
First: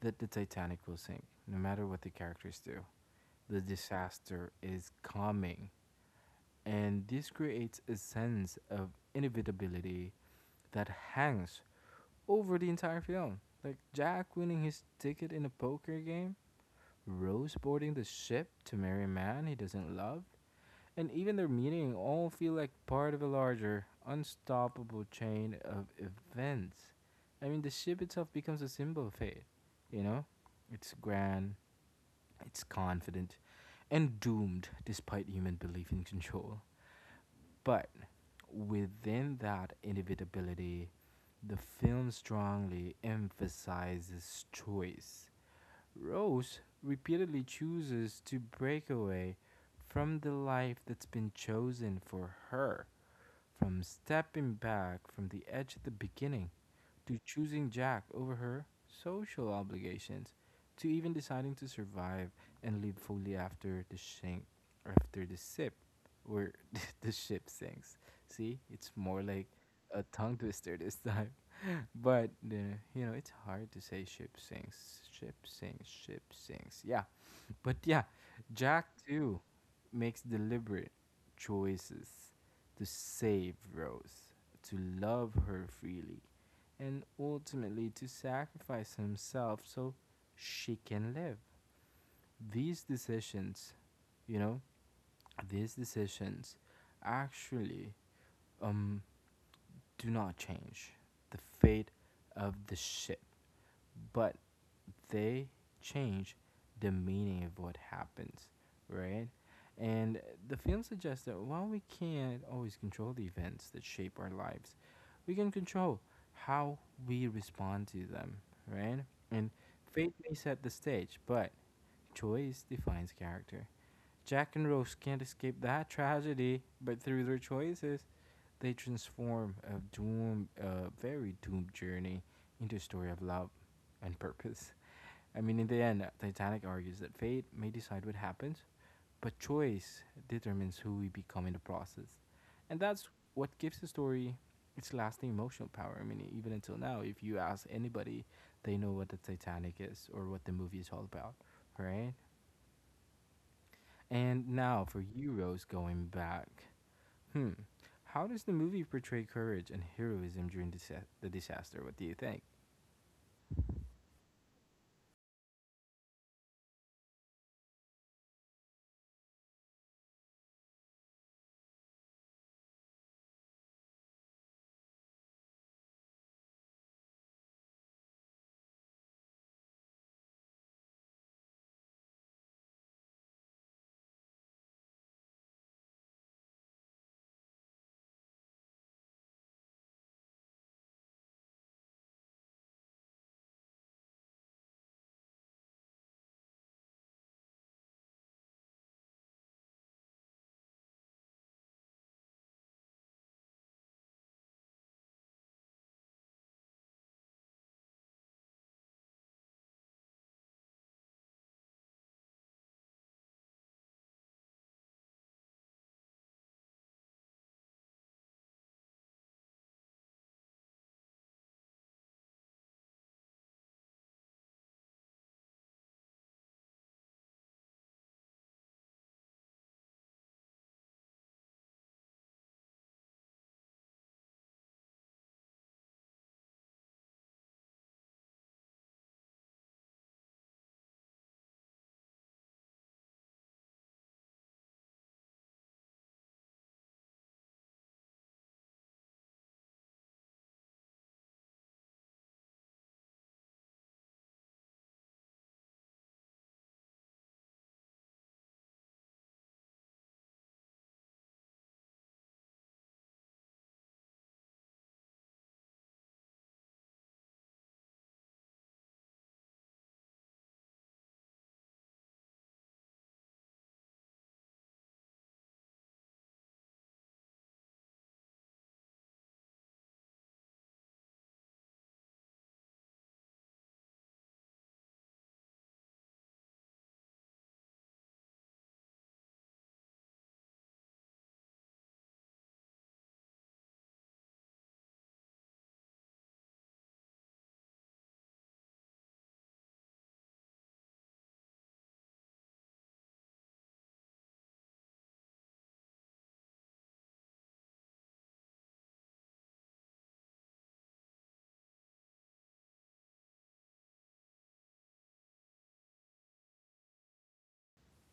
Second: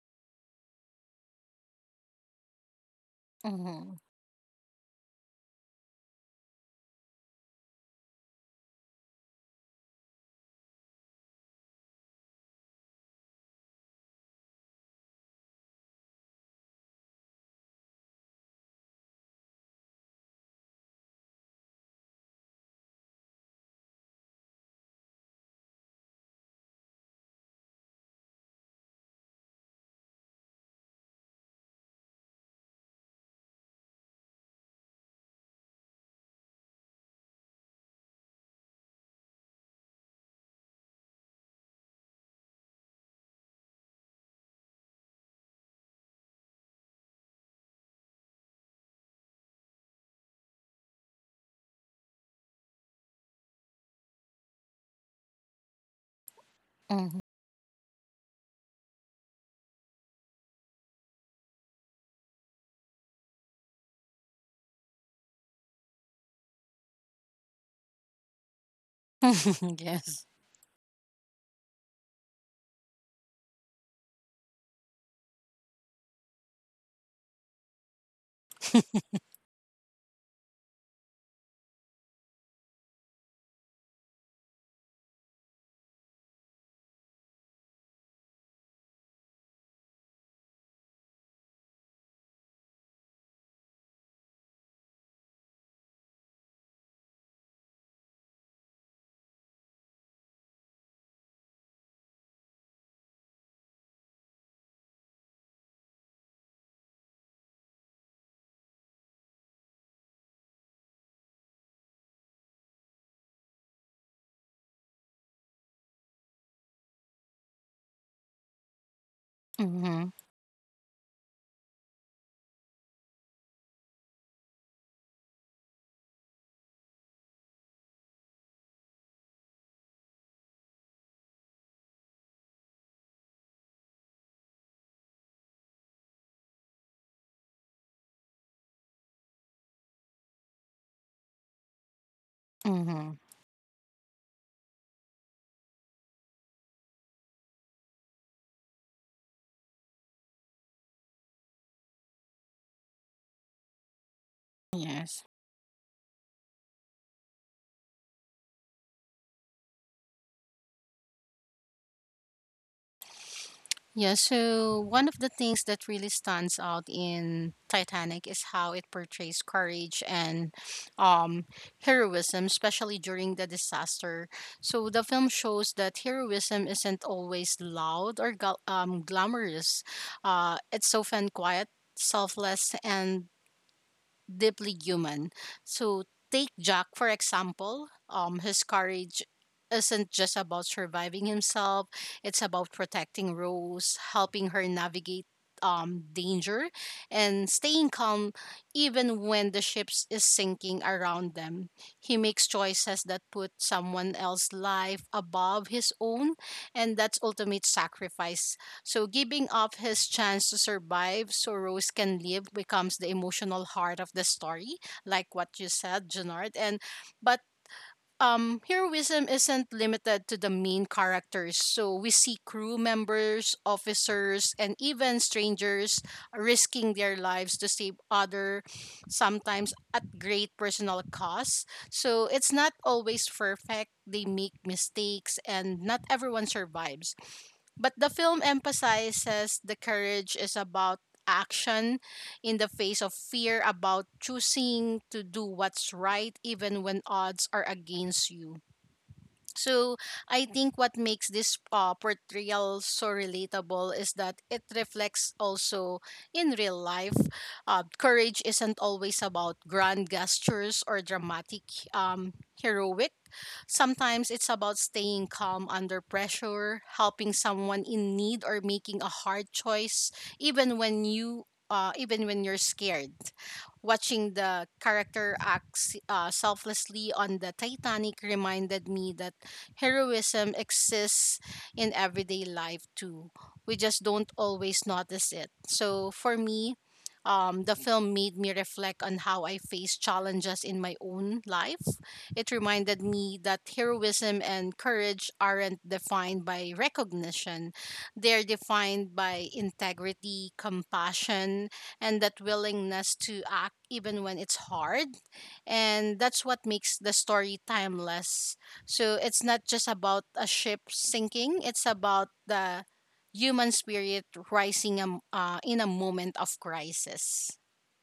[SPEAKER 1] that the Titanic will sink, no matter what the characters do. The
[SPEAKER 2] Mm-hmm.
[SPEAKER 1] disaster is coming, and this creates a sense of inevitability that hangs over the entire film. Like Jack winning his ticket in a poker game, Rose boarding the ship to marry a man he doesn't love, and even their meaning all feel like part of a larger, unstoppable chain of events. I mean, the ship itself becomes a symbol of fate, you know? It's grand, it's confident, and doomed despite human belief in control. But within that inevitability, the film strongly emphasizes choice. Rose repeatedly chooses to break away from the life that's been chosen for her, from stepping back from the edge at the beginning, to choosing Jack over her social obligations, to even deciding to survive and live fully after the sink, after the sip, where the ship sinks. See, it's more like
[SPEAKER 2] Mm-hmm.
[SPEAKER 1] a
[SPEAKER 2] yes.
[SPEAKER 1] tongue twister this time. But you know, it's hard to say ship sinks, ship sinks, ship sinks. Yeah, but yeah, Jack too makes deliberate choices to save Rose, to love her freely, and ultimately to sacrifice himself so she can live. These decisions, you know, these decisions actually um do not change the fate of the ship, but they change the meaning of what happens, right? And the film suggests that while we can't always control the events that shape our lives, we can control how we respond to them, right? And
[SPEAKER 2] Mm-hmm.
[SPEAKER 1] fate may set the stage, but choice defines character. Jack and Rose can't escape that tragedy, but through their choices, they transform a doom, a very doomed journey into a story of love and purpose. I mean, in the end, Titanic argues that fate may decide what happens, but choice determines who we become in the process. And that's
[SPEAKER 2] Mm-hmm.
[SPEAKER 1] what gives the story its lasting emotional power. I mean, even until now, if you ask anybody, they know what the Titanic is or what the movie is all about, right? And now for
[SPEAKER 2] Yes.
[SPEAKER 1] you, Rose, going back, hmm, how does the movie portray courage and heroism during the disaster? What do you think?
[SPEAKER 2] Yeah, so one of the things that really stands out in Titanic is how it portrays courage and um, heroism, especially during the disaster. So the film shows that heroism isn't always loud or glamorous, it's often quiet. Selfless and deeply human. So take Jack for example. His courage isn't just about surviving himself; it's about protecting Rose, helping her navigate danger, and staying calm even when the ship is sinking around them. He makes choices that put someone else's life above his own, and that's ultimate sacrifice, so giving up his chance to survive so Rose can live becomes the emotional heart of the story, like what you said, Janard. And but Heroism isn't limited to the main characters. So we see crew members, officers, and even strangers risking their lives to save other, sometimes at great personal cost. So it's not always perfect. They make mistakes, and not everyone survives, but the film emphasizes the courage is about action in the face of fear, about choosing to do what's right even when odds are against you. So, I think what makes this portrayal so relatable is that it reflects also in real life. Courage isn't always about grand gestures or dramatic um, heroic. Sometimes it's about staying calm under pressure, helping someone in need, or making a hard choice, even when you even when you're scared. Watching the character act selflessly on the Titanic reminded me that heroism exists in everyday life too. We just don't always notice it. So for me, the film made me reflect on how I face challenges in my own life. It reminded me that heroism and courage aren't defined by recognition, they're defined by integrity, compassion, and that willingness to act even when it's hard. And that's what makes the story timeless. So it's not just about a ship sinking, it's about the human spirit rising in a moment of crisis.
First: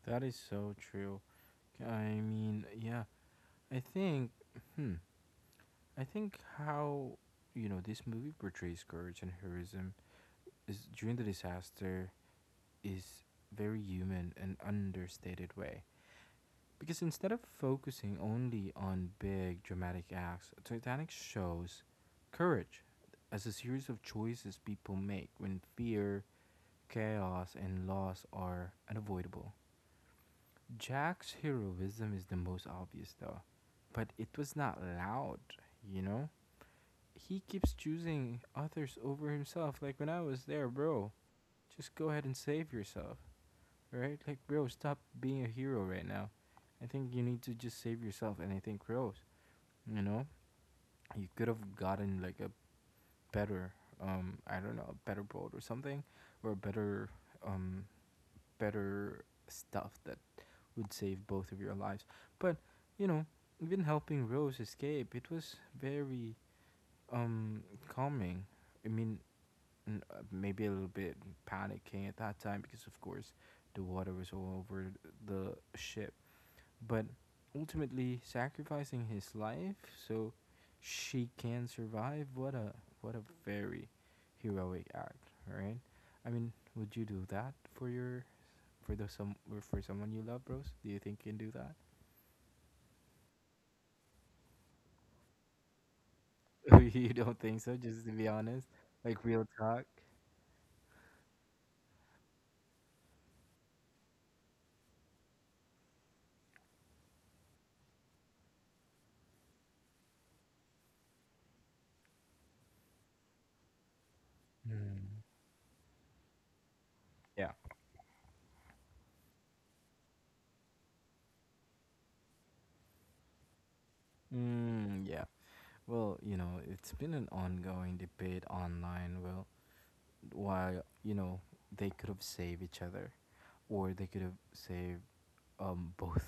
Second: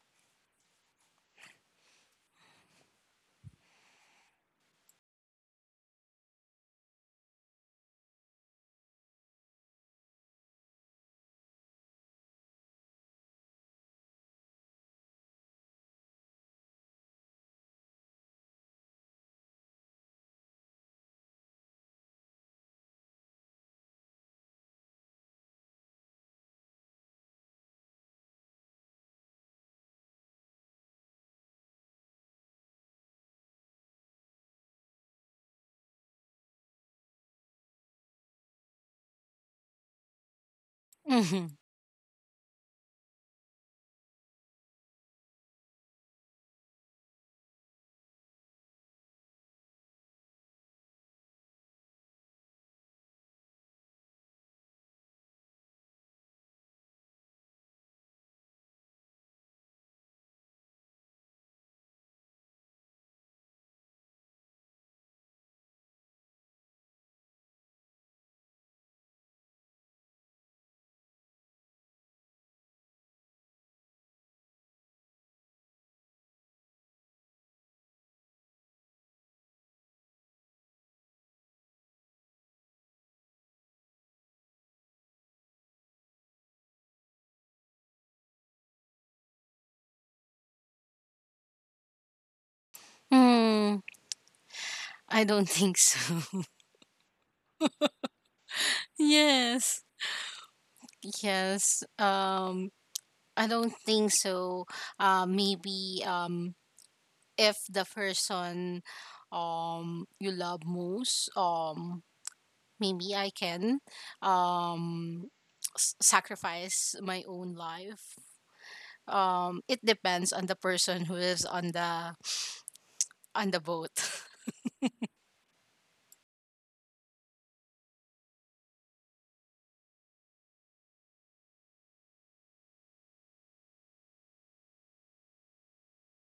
[SPEAKER 1] That is so true. I mean, yeah, I think, hmm, I think how you know this movie portrays courage and heroism is during the disaster is very human and understated way. Because instead of focusing only on big dramatic acts, Titanic shows courage as a series of choices people make when fear, chaos, and loss are unavoidable. Jack's heroism is the most obvious though, but it was not loud, you know? He keeps choosing others over himself. Like when I was there, bro,
[SPEAKER 2] Hmm.
[SPEAKER 1] just go ahead and save yourself, right? Like, bro, stop being a hero right now. I think you need to just save yourself, and I think Rose, you know, you could have gotten like a better, I don't know, a better boat or something, or a better, um, better stuff that would save both of your lives. But you know, even helping Rose escape, it was very um calming. I mean, maybe a little bit panicking at that time because of course the water was all over the ship, but ultimately sacrificing his life so she can survive. What a what a very heroic act, right? I mean, would you do that for your for the some or for someone you love, bros? Do you think you can do
[SPEAKER 2] I don't think so.
[SPEAKER 1] that? You don't think so, just to be honest, like real
[SPEAKER 2] Yes.
[SPEAKER 1] talk.
[SPEAKER 2] Yes. I don't think so. Maybe if the person you love most, maybe I can
[SPEAKER 1] Mm.
[SPEAKER 2] um sacrifice my
[SPEAKER 1] Yeah.
[SPEAKER 2] own life. It depends on the person who is on the boat.
[SPEAKER 1] Mm, yeah. Well, you know, it's been an ongoing debate online. Well, why, you know, they could have saved each other or they could have saved, um, both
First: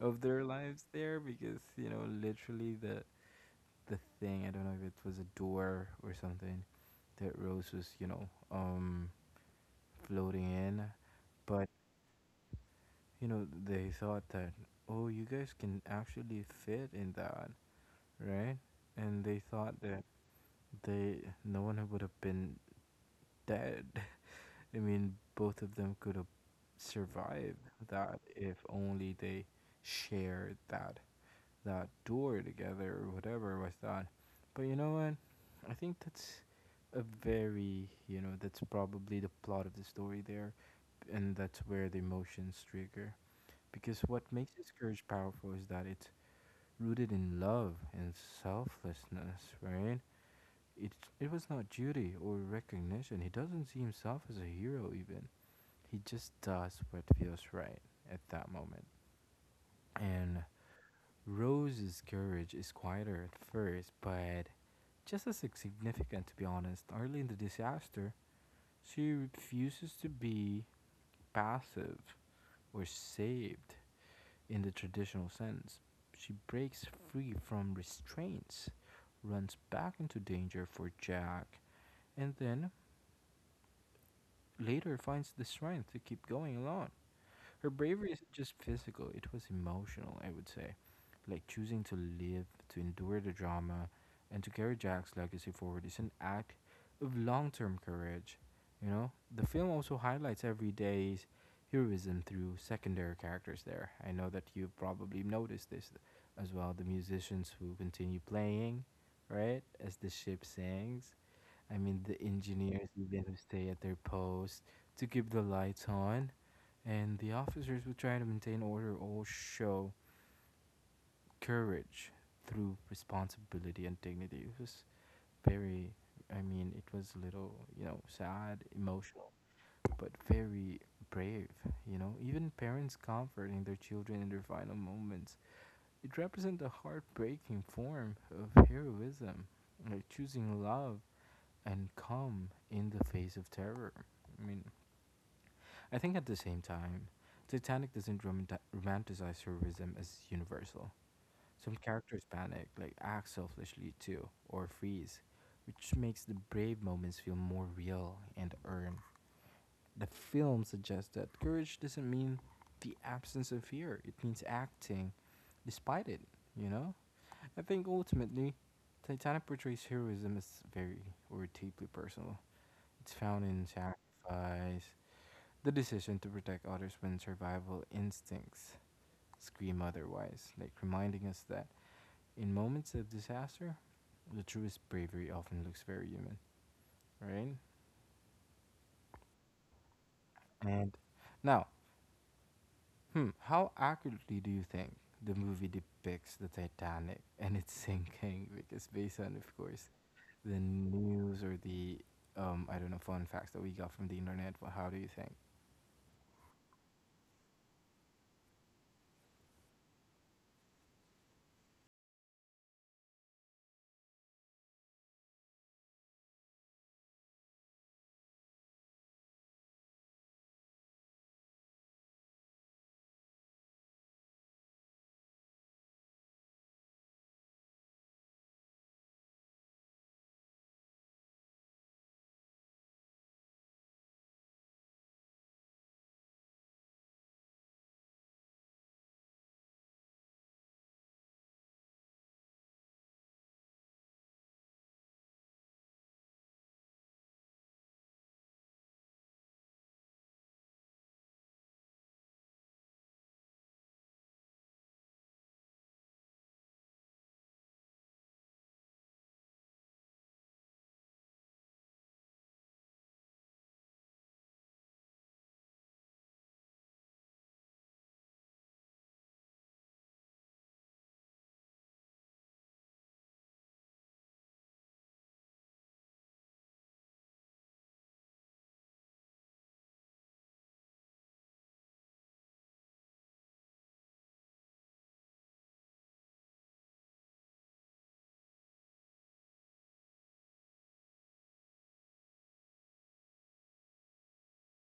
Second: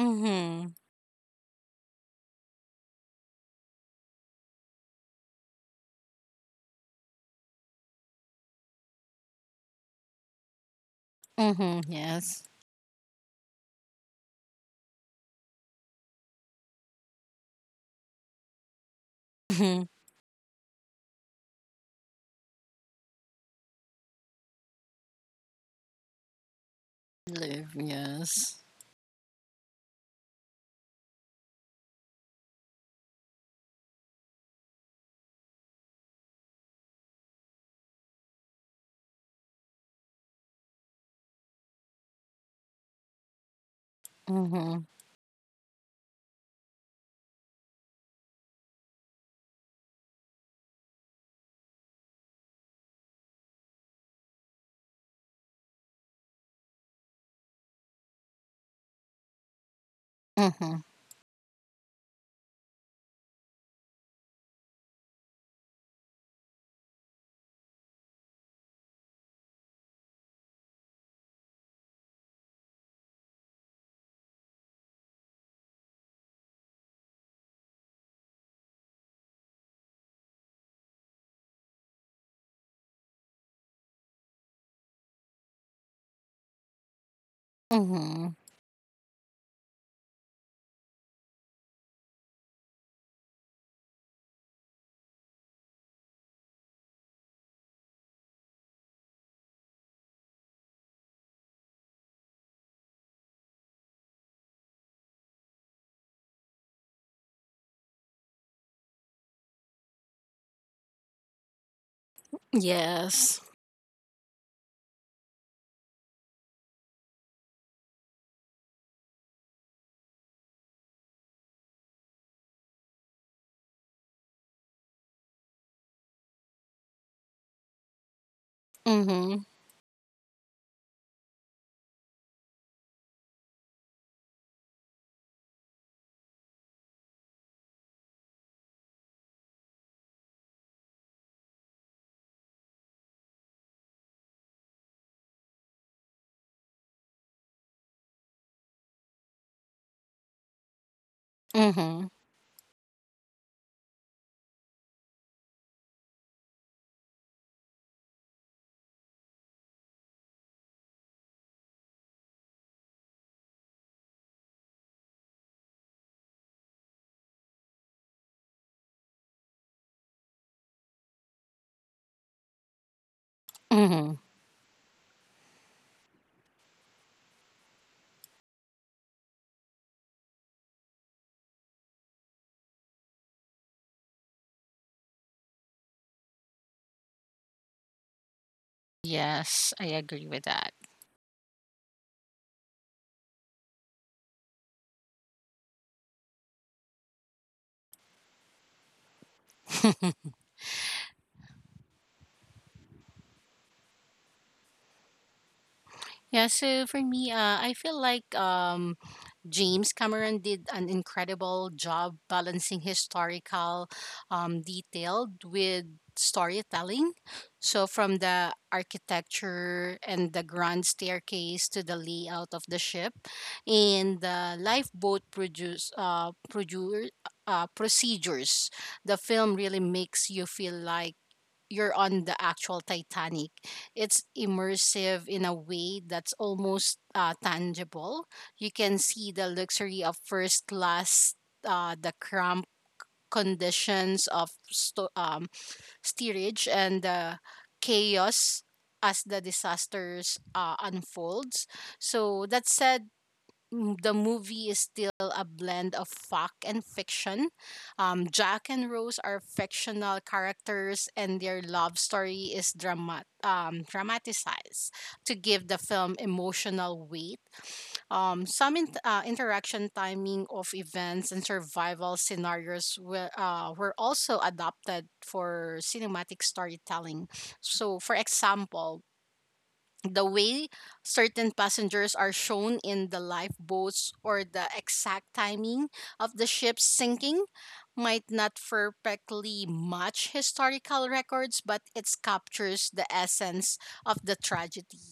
[SPEAKER 1] of their lives there because, you know, literally the thing, I don't know if it was a door or something that Rose was, you know, floating in, but
[SPEAKER 2] Mm-hmm. Yes.
[SPEAKER 1] you know, they thought that oh, you guys can actually fit in that, right? And they thought
[SPEAKER 2] Mm-hmm.
[SPEAKER 1] that they no one would have been that, I mean, both of them could have survived
[SPEAKER 2] Live.
[SPEAKER 1] that if
[SPEAKER 2] Yes.
[SPEAKER 1] only they shared that that door together or whatever was that. But you know what? I think that's a very you know that's probably the plot of the story there, and that's where the emotions trigger. Because what makes this
[SPEAKER 2] Mm-hmm.
[SPEAKER 1] courage powerful is that it's rooted in love and selflessness, right? It, it was not duty or recognition. He doesn't see himself as a hero, even. He just does what feels right at that moment. And
[SPEAKER 2] Mm-hmm.
[SPEAKER 1] Rose's courage is quieter at first, but just as significant, to be honest. Early in the disaster, she refuses to be passive or saved in the traditional sense. She breaks free from restraints, runs back into danger for Jack, and then later finds the strength to keep going alone. Her bravery
[SPEAKER 2] Mm-hmm.
[SPEAKER 1] isn't just physical, it was emotional, I would say. Like choosing to live, to endure the drama, and to carry Jack's legacy forward is an act of long term courage. You know, the film also highlights everyday's heroism through secondary characters there. I know that you've probably noticed this as well, the musicians who continue playing, right, as the ship sings. I mean, the engineers even
[SPEAKER 2] Yes.
[SPEAKER 1] would stay at their post to keep the lights on, and the officers would try to maintain order or show courage through responsibility and dignity. It was very, I mean, it was a little, sad,
[SPEAKER 2] Mm-hmm.
[SPEAKER 1] emotional, but very brave, Even parents comforting their children in their final moments. It represents a heartbreaking form of heroism, like choosing love and calm in the face of terror. I mean, I think at the same time, Titanic doesn't romanticize heroism as universal. Some
[SPEAKER 2] Mm-hmm.
[SPEAKER 1] characters panic, like act selfishly too, or freeze, which makes the brave moments feel more real and earned. The film suggests that courage doesn't mean the absence of fear, it means acting despite it, you know? I think ultimately, Titanic portrays heroism as very or deeply personal. It's found in
[SPEAKER 2] Hmm.
[SPEAKER 1] sacrifice, the decision to protect others when survival instincts scream otherwise, like reminding us that in moments of disaster, the truest bravery often looks very human, right?
[SPEAKER 2] Yes, I agree with that.
[SPEAKER 1] And now, how accurately do you think the movie depicts the Titanic and its sinking? Because based on, of course, the news or the I don't know, fun facts that we got from the internet. But how do you think?
[SPEAKER 2] Yeah, so for me, I feel like James Cameron did an incredible job balancing historical detailed with storytelling. So, from the architecture and the grand staircase to the layout of the ship and the lifeboat procedures, the film really makes you feel like you're on the actual Titanic. It's immersive in a way that's almost tangible. You can see the luxury of first class, the cramped conditions of steerage, and the chaos as the disasters unfolds. So that said, the movie is still a blend of fact and fiction. Jack and Rose are fictional characters, and their love story is dramatized to give the film emotional weight. Some interaction timing of events and survival scenarios were also adopted for cinematic storytelling. So, for example, the way certain passengers are shown in the lifeboats or the exact timing of the ship's sinking might not perfectly match historical records, but it captures the essence of the tragedy.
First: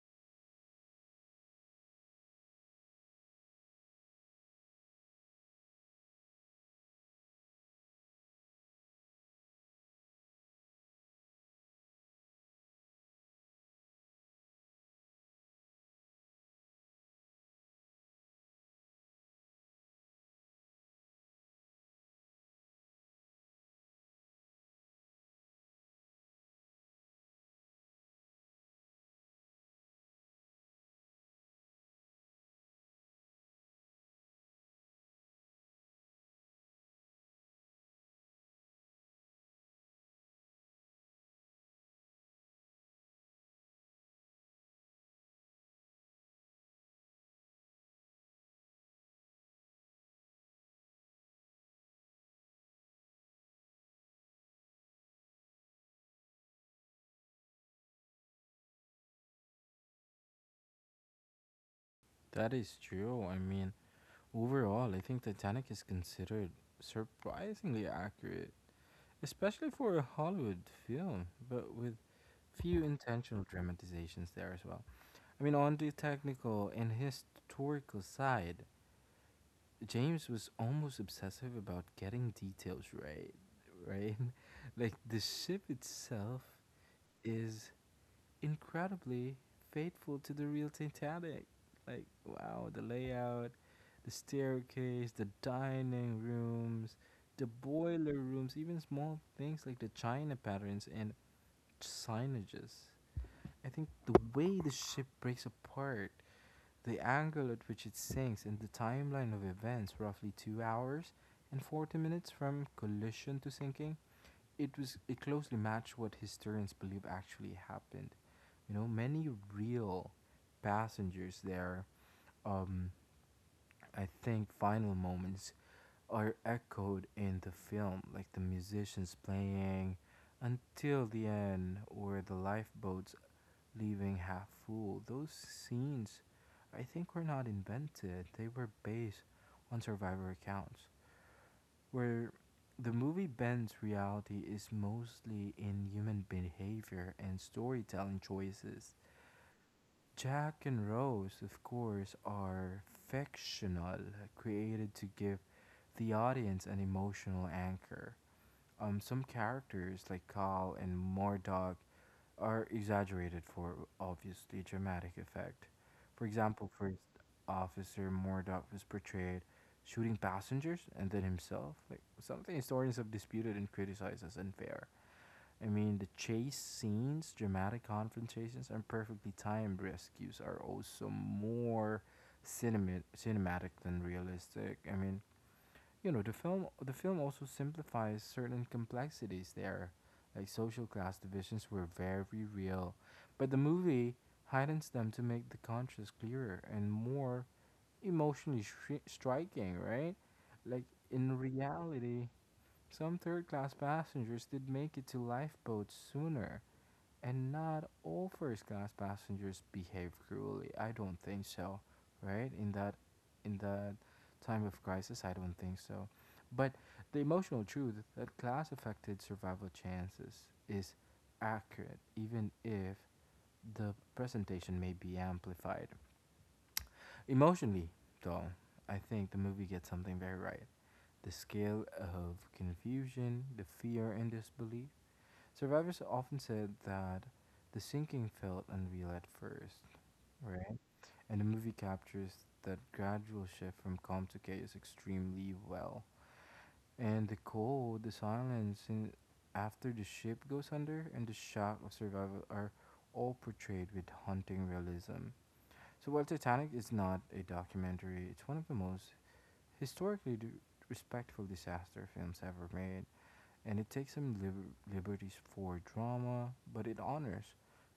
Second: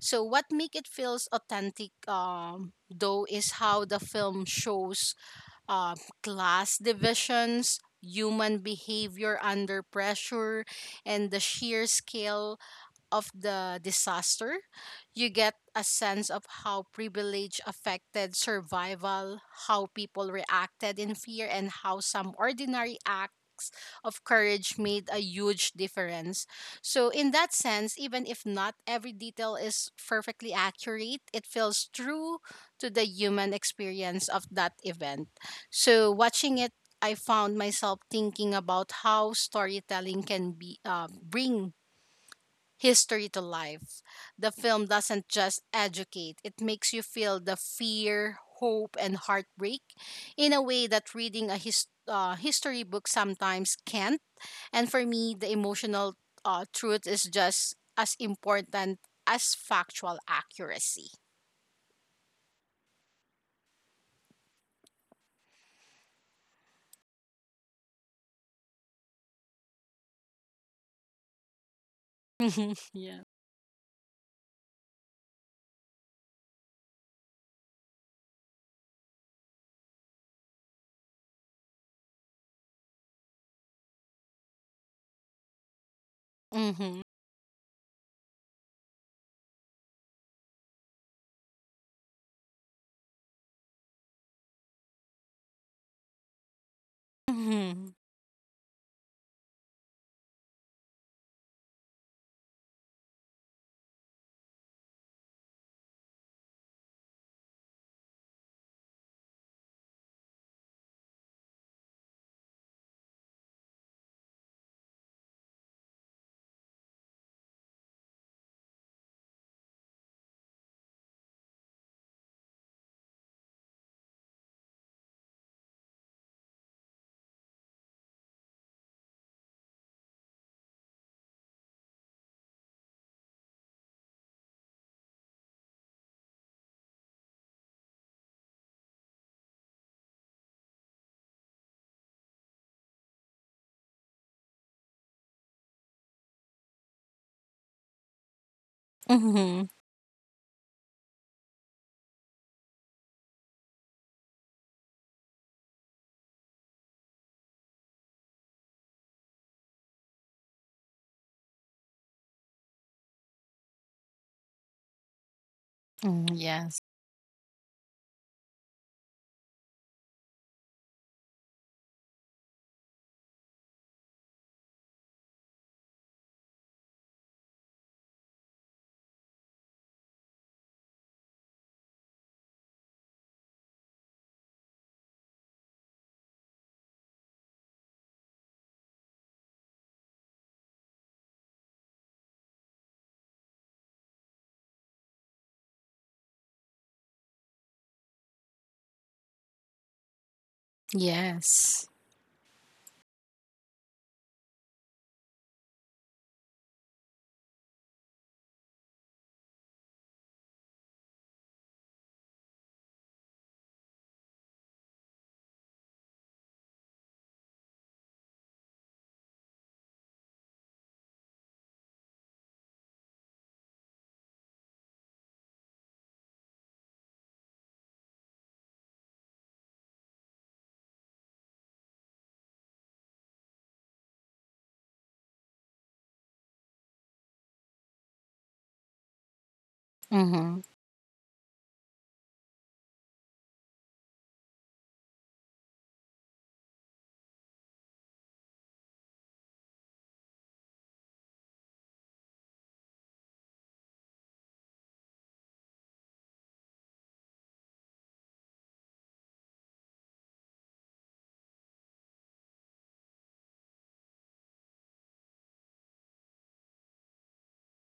[SPEAKER 2] So what make it feels authentic though is how the film shows uh, class divisions, human behavior under pressure, and the sheer scale of the disaster. You get a sense of how privilege affected survival, how people reacted in fear, and how some ordinary acts of courage made a huge difference. So, in that sense, even if not every detail is perfectly accurate, it feels true to the human experience of that event. So, watching it, I found myself thinking about how storytelling can be bring history to life. The film doesn't just educate, it makes you feel the fear, hope, and heartbreak in a way that reading a history book sometimes can't. And for me, the emotional truth is just as important as factual accuracy.
[SPEAKER 1] That is true. I mean, overall, I think Titanic is considered surprisingly accurate, especially for a Hollywood film, but with few
[SPEAKER 2] Yeah.
[SPEAKER 1] intentional dramatizations there as well. I mean, on the technical and historical side, James was almost obsessive about getting details right, right? Like the ship itself
[SPEAKER 2] Mm-hmm.
[SPEAKER 1] is incredibly faithful to the real Titanic. Like, wow, the layout, the staircase, the dining rooms, the
[SPEAKER 2] Mm-hmm.
[SPEAKER 1] boiler rooms, even small things like the china patterns and signages. I think the way the ship breaks apart, the angle at which it sinks, and the timeline of events, roughly 2 hours and 40 minutes from collision to sinking, it closely matched what historians believe actually happened. You know, many real passengers there, um, I think final moments are echoed in the film, like the musicians playing until the end or the lifeboats leaving half full. Those scenes, I think, were not invented. They were based on survivor accounts. Where the movie bends reality is mostly in human behavior and storytelling choices.
[SPEAKER 2] Mm-hmm.
[SPEAKER 1] Jack and Rose, of course, are fictional, created to give the audience an emotional anchor. Some characters like Carl and Mordog are exaggerated for obviously dramatic effect. For
[SPEAKER 2] Mm,
[SPEAKER 1] example,
[SPEAKER 2] yes.
[SPEAKER 1] First Officer Mordog was portrayed shooting passengers and then himself, like something historians have disputed and criticized as unfair. I mean, the chase scenes, dramatic confrontations, and perfectly timed rescues are also more cinematic than realistic. I mean, you know, the film also simplifies certain complexities there. Like social class divisions were very real, but the movie heightens them to make the contrast clearer and more emotionally shri striking, right? Like, in
[SPEAKER 2] Yes.
[SPEAKER 1] reality, some third class passengers did make it to lifeboats sooner, and not all first class passengers behave cruelly. I don't think so, right? In that time of crisis, I don't think so. But the emotional truth that class affected survival chances is accurate, even if the presentation may be amplified. Emotionally, though, I think the movie gets something very right. The scale of confusion, the fear and disbelief, survivors often said that the sinking felt unreal at first,
[SPEAKER 2] Mm-hmm.
[SPEAKER 1] right? And the movie captures that gradual shift from calm to chaos extremely well. And the cold, the silence, and after the ship goes under, and the shock of survival are all portrayed with haunting realism. So while Titanic is not a documentary, it's one of the most historically respectful disaster films ever made, and it takes some liberties for drama, but it honors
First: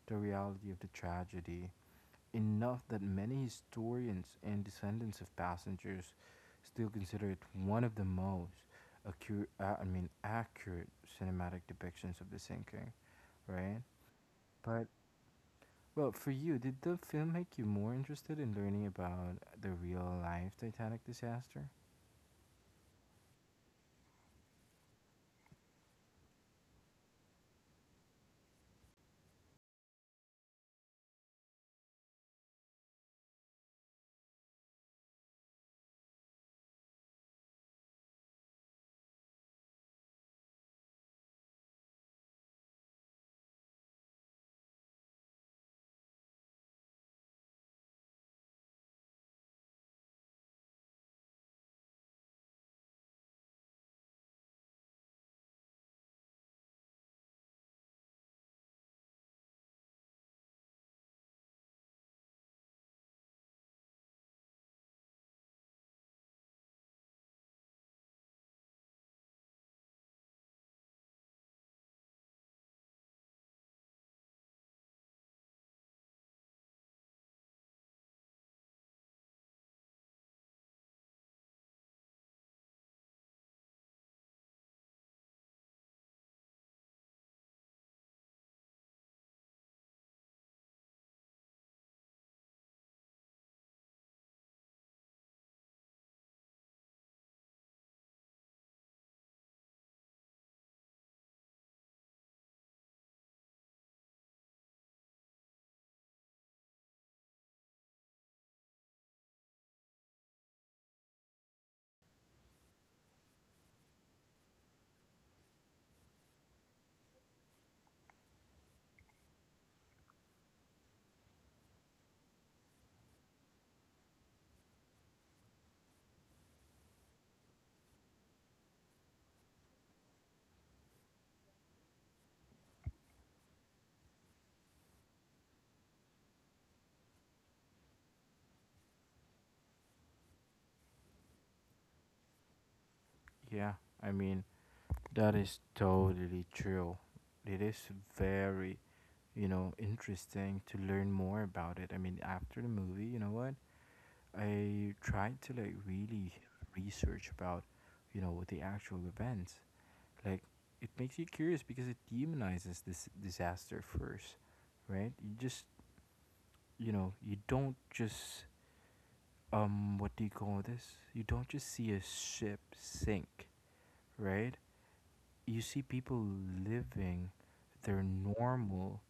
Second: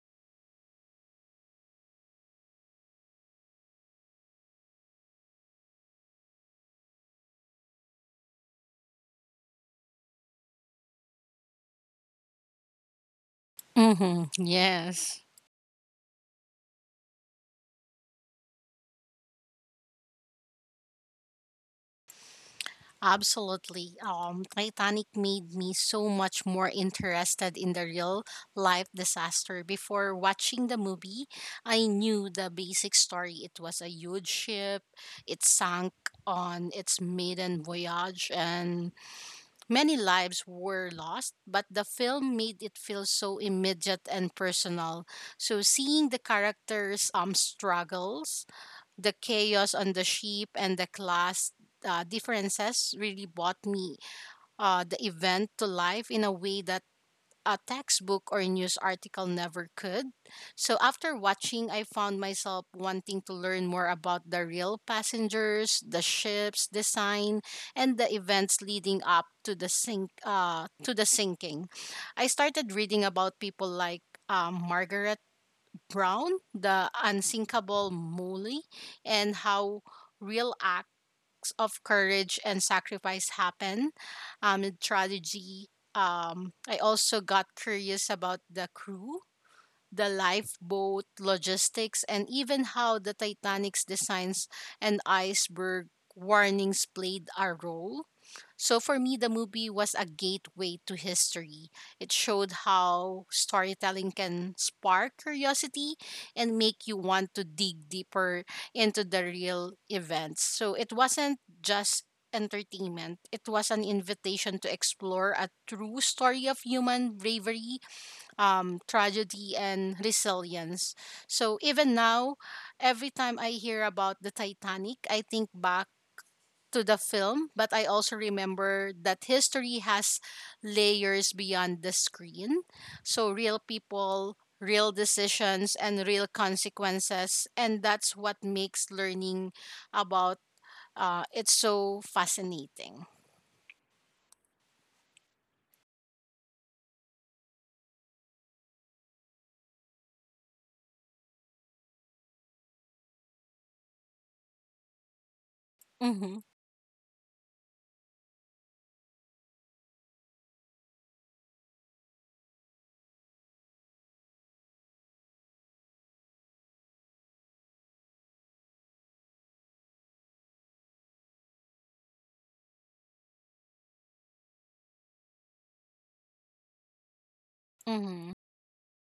[SPEAKER 1] the reality of the tragedy enough that many historians and descendants of passengers still consider it one of the most accurate cinematic depictions of the sinking, right?
[SPEAKER 2] Mm-hmm.
[SPEAKER 1] But
[SPEAKER 2] Yes.
[SPEAKER 1] well, for you, did the film make you more interested in learning about the real life Titanic disaster?
[SPEAKER 2] Absolutely. Titanic made me so much more interested in the real life disaster. Before watching the movie, I knew the basic story. It was a huge ship, it sank on its maiden voyage, and many lives were lost. But the film made it feel so immediate and personal. So seeing the characters' struggles, the chaos on the ship and the class differences really brought me the event to life in a way that a textbook or news article never could. So after watching, I found myself wanting to learn more about the real passengers, the ship's design, and the events leading up to the sink to the sinking. I started reading about people like Margaret Brown, the unsinkable Molly, and how real acts of courage and sacrifice happen in tragedy. I also got curious about the crew, the lifeboat, logistics, and even how the Titanic's designs and iceberg warnings played a role. So for me, the movie was a gateway to history. It showed how storytelling can spark curiosity and make you want to dig deeper into the real events. So it wasn't just entertainment, it was an invitation to explore a true story of human bravery, tragedy, and resilience. So even now, every time I hear about the Titanic, I think back to the film, but I also remember that history has layers beyond the screen. So real people, real decisions, and real consequences. And that's what makes learning about it so fascinating.
[SPEAKER 1] Yeah, I mean, that is totally true. It is very, you know, interesting to learn more about it. I mean, after the movie, you know what? I tried to like really
[SPEAKER 2] Mm-hmm.
[SPEAKER 1] research about, you know, what the actual events. Like, it makes you curious because it demonizes this disaster first, right? You just, you know, you don't just, what do you call this? You don't just see a ship sink, right? You see people living their
[SPEAKER 2] Mm-hmm.
[SPEAKER 1] normal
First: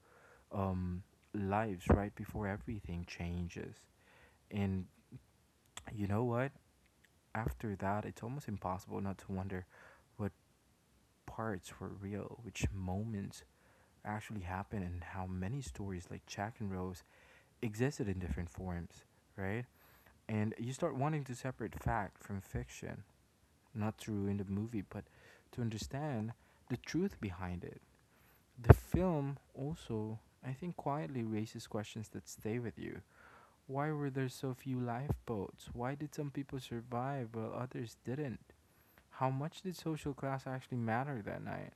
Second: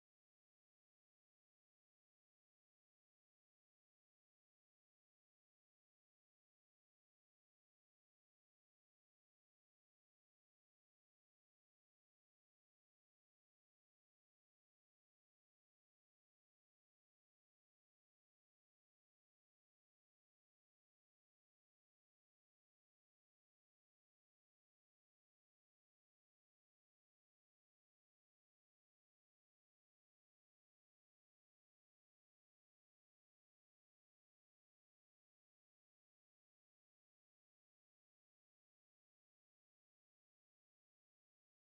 [SPEAKER 1] um, lives right before everything changes. And you know what? After that, it's almost impossible not to wonder what parts were real, which moments actually happened, and how many stories like Jack and Rose existed in different forms, right? And you start wanting to separate fact from fiction, not to ruin the movie, but to understand the truth behind it. The film also, I think, quietly raises questions that stay with you. Why were there so few lifeboats? Why did some people survive while others didn't? How much did social class actually matter that night?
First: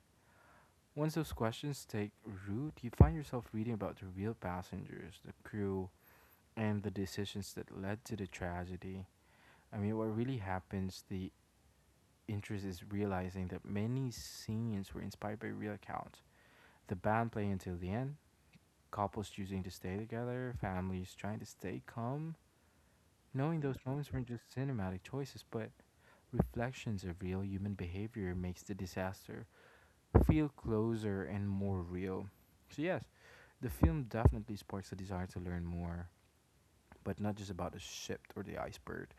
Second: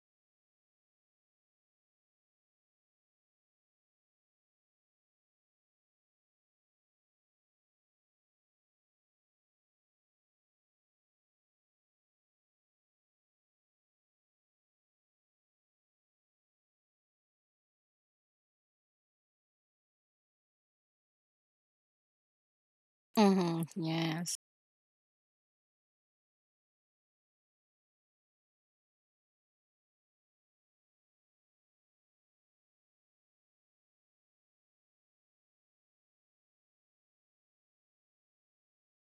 [SPEAKER 1] Once those questions take root, you find yourself reading about the real passengers, the crew, and the decisions that led to the tragedy. I mean, what really happens, the interest is realizing that many scenes were inspired by real accounts. The band playing until the end, couples choosing to stay together, families trying to stay calm. Knowing
[SPEAKER 2] Mm-hmm.
[SPEAKER 1] those moments weren't
[SPEAKER 2] Yes.
[SPEAKER 1] just cinematic choices, but reflections of real human behavior, makes the disaster feel closer and more real. So, yes, the film definitely sparks a desire to learn more, but not just about the ship or the iceberg.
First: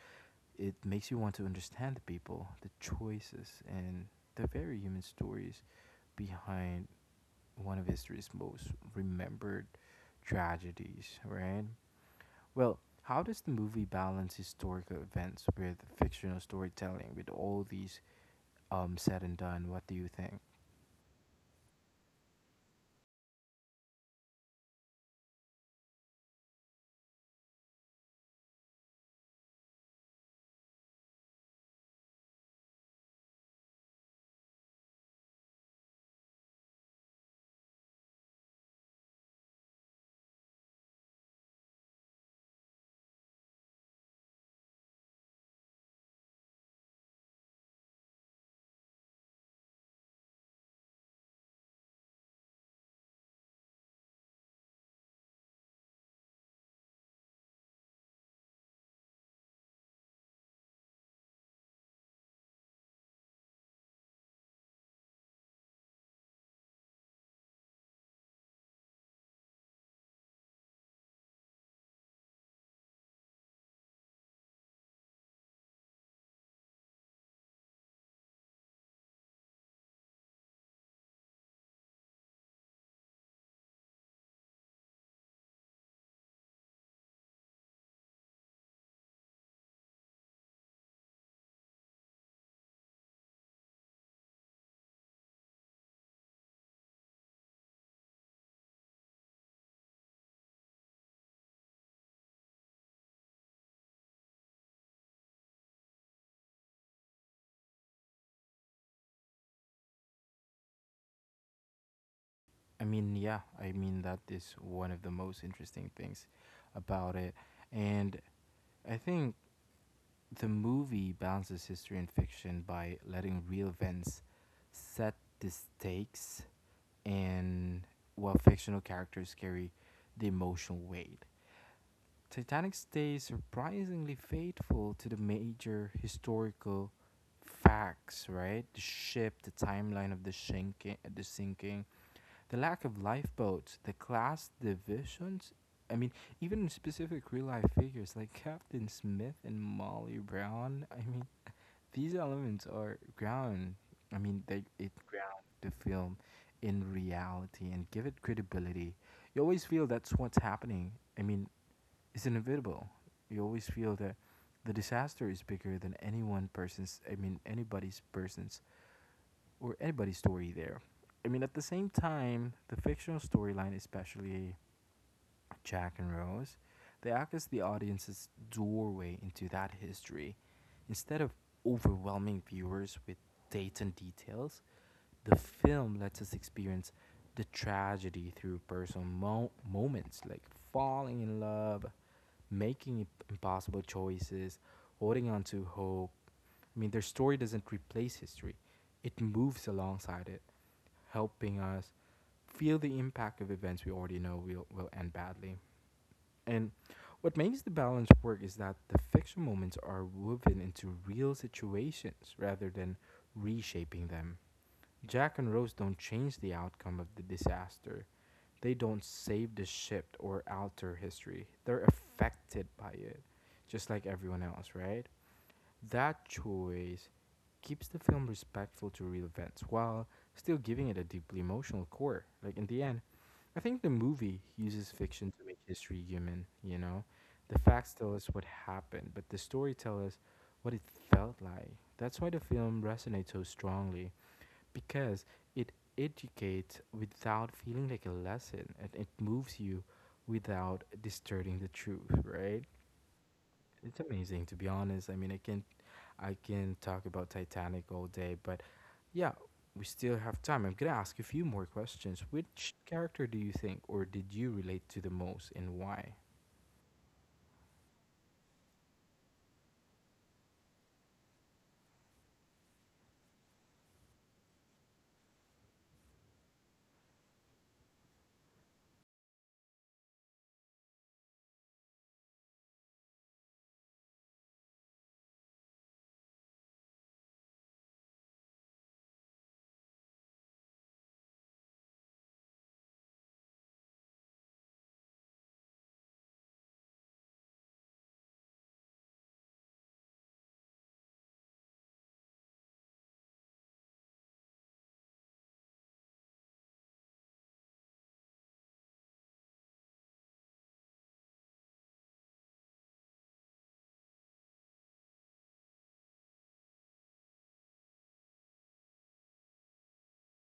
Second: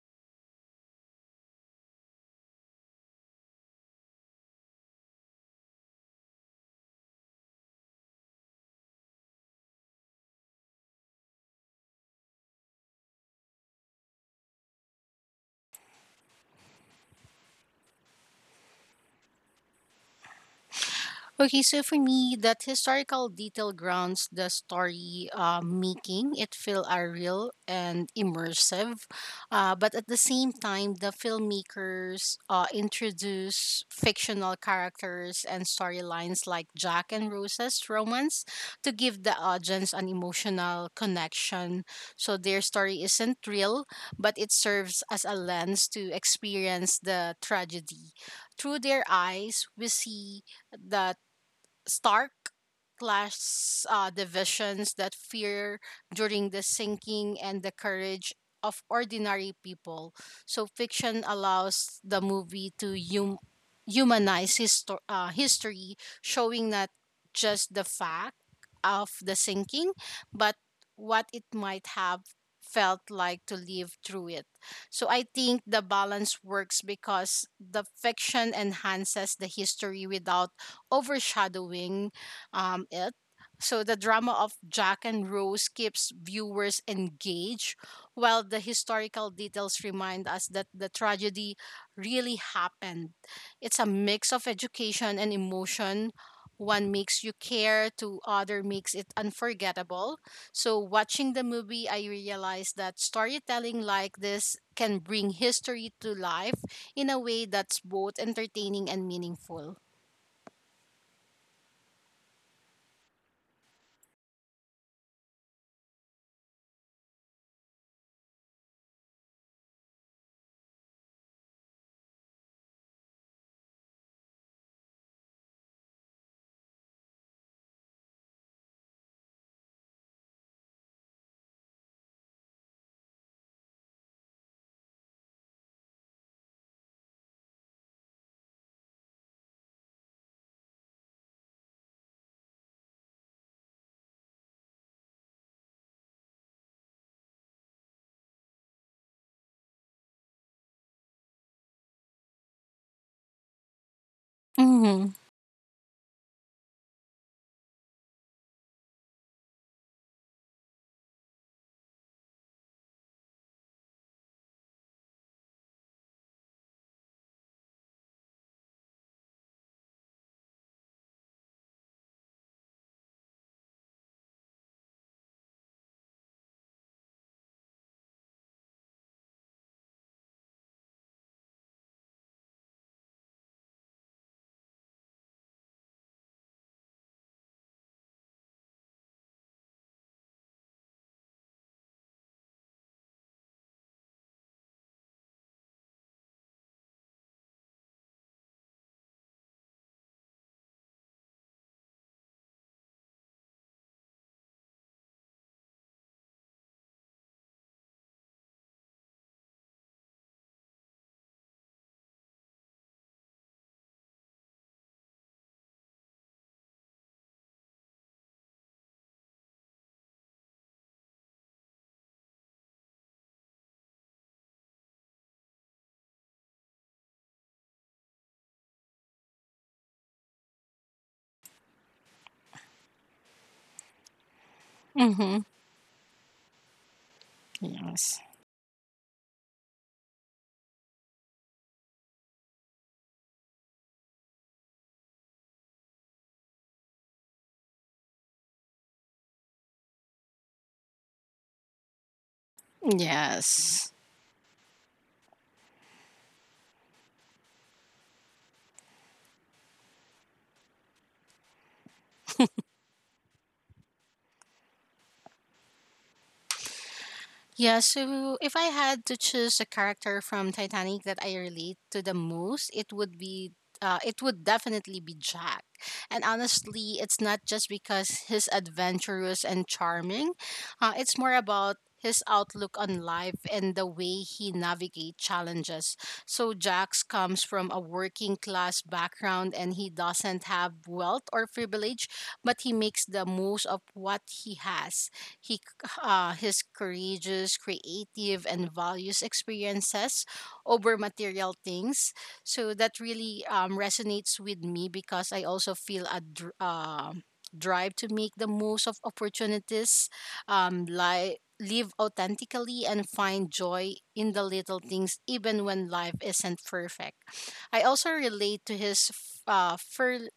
[SPEAKER 1] It makes you want to understand the people, the choices, and the very human stories behind one of history's most remembered tragedies, right? Well, how does the movie balance historical events with fictional storytelling with all these said and done? What do you think?
[SPEAKER 2] Okay, so for me, that historical detail grounds the story, making it feel real and immersive. But at the same time, the filmmakers introduce fictional characters and storylines like Jack and Rose's romance to give the audience an emotional connection. So their story isn't real, but it serves as a lens to experience the tragedy. Through their eyes, we see the stark class divisions, that fear during the sinking, and the courage of ordinary people. So fiction allows the movie to humanize history, showing not just the fact of the sinking, but what it might have felt like to live through it. So I think the balance works because the fiction enhances the history without overshadowing it. So the drama of Jack and Rose keeps viewers engaged, while the historical details remind us that the tragedy really happened. It's a mix of education and emotion. One makes you care, to other makes it unforgettable. So watching the movie, I realized that storytelling like this can bring history to life in a way that's both entertaining and meaningful.
[SPEAKER 1] I mean, yeah, I mean that is one of the most interesting things about it. And I think the movie balances history and fiction by letting real events set the stakes, and while fictional characters carry the emotional weight. Titanic stays surprisingly faithful to the major historical facts, right? The ship, the timeline of the sinking, the sinking, the lack of lifeboats, the class divisions. I mean, even specific real life figures like Captain Smith and Molly Brown. I mean, these elements are ground. I mean, they it ground the film in reality and give it credibility. You always feel that's what's happening. I mean, is inevitable. You always feel that the disaster is bigger than any one person's, I mean, anybody's person's or anybody's story there. I mean, at the same time, the fictional storyline, especially Jack and Rose, they act as the audience's doorway into that history. Instead of overwhelming viewers with dates and details, the film lets us experience the tragedy through personal moments like falling in love, making impossible choices, holding on to hope. I mean, their story doesn't replace history, it moves alongside it, helping us feel the impact of events we already know will end badly. And what makes the balance work is that the fiction moments are woven into real situations rather than reshaping them. Jack and Rose don't change the outcome of the disaster, they don't save the shift or alter history. They're affected by it, just like everyone else, right? That choice keeps the film respectful to real events while still giving it a deeply emotional core. Like, in the end, I think the movie uses fiction to
[SPEAKER 2] Mhm.
[SPEAKER 1] make history human, you know? The facts tell
[SPEAKER 2] Yes.
[SPEAKER 1] us what happened, but the story tells us what it felt like. That's why the film resonates so strongly, because it educates without feeling like a lesson, and it moves you without distorting the truth, right?
[SPEAKER 2] Yes.
[SPEAKER 1] It's amazing, to be honest. I mean, I can talk about Titanic all day, but yeah, we still have time. I'm gonna ask a few more questions. Which character do you think, or did you relate to the most, and why?
[SPEAKER 2] Yeah, so if I had to choose a character from Titanic that I relate to the most, it would be it would definitely be Jack. And honestly, it's not just because he's adventurous and charming. It's more about his outlook on life and the way he navigates challenges. So Jax comes from a working class background and he doesn't have wealth or privilege, but he makes the most of what he has. He, c- his courageous, creative, and values experiences over material things. So that really resonates with me because I also feel a drive to make the most of opportunities, live authentically, and find joy in the little things, even when life isn't perfect. I also relate to his f- uh, fear,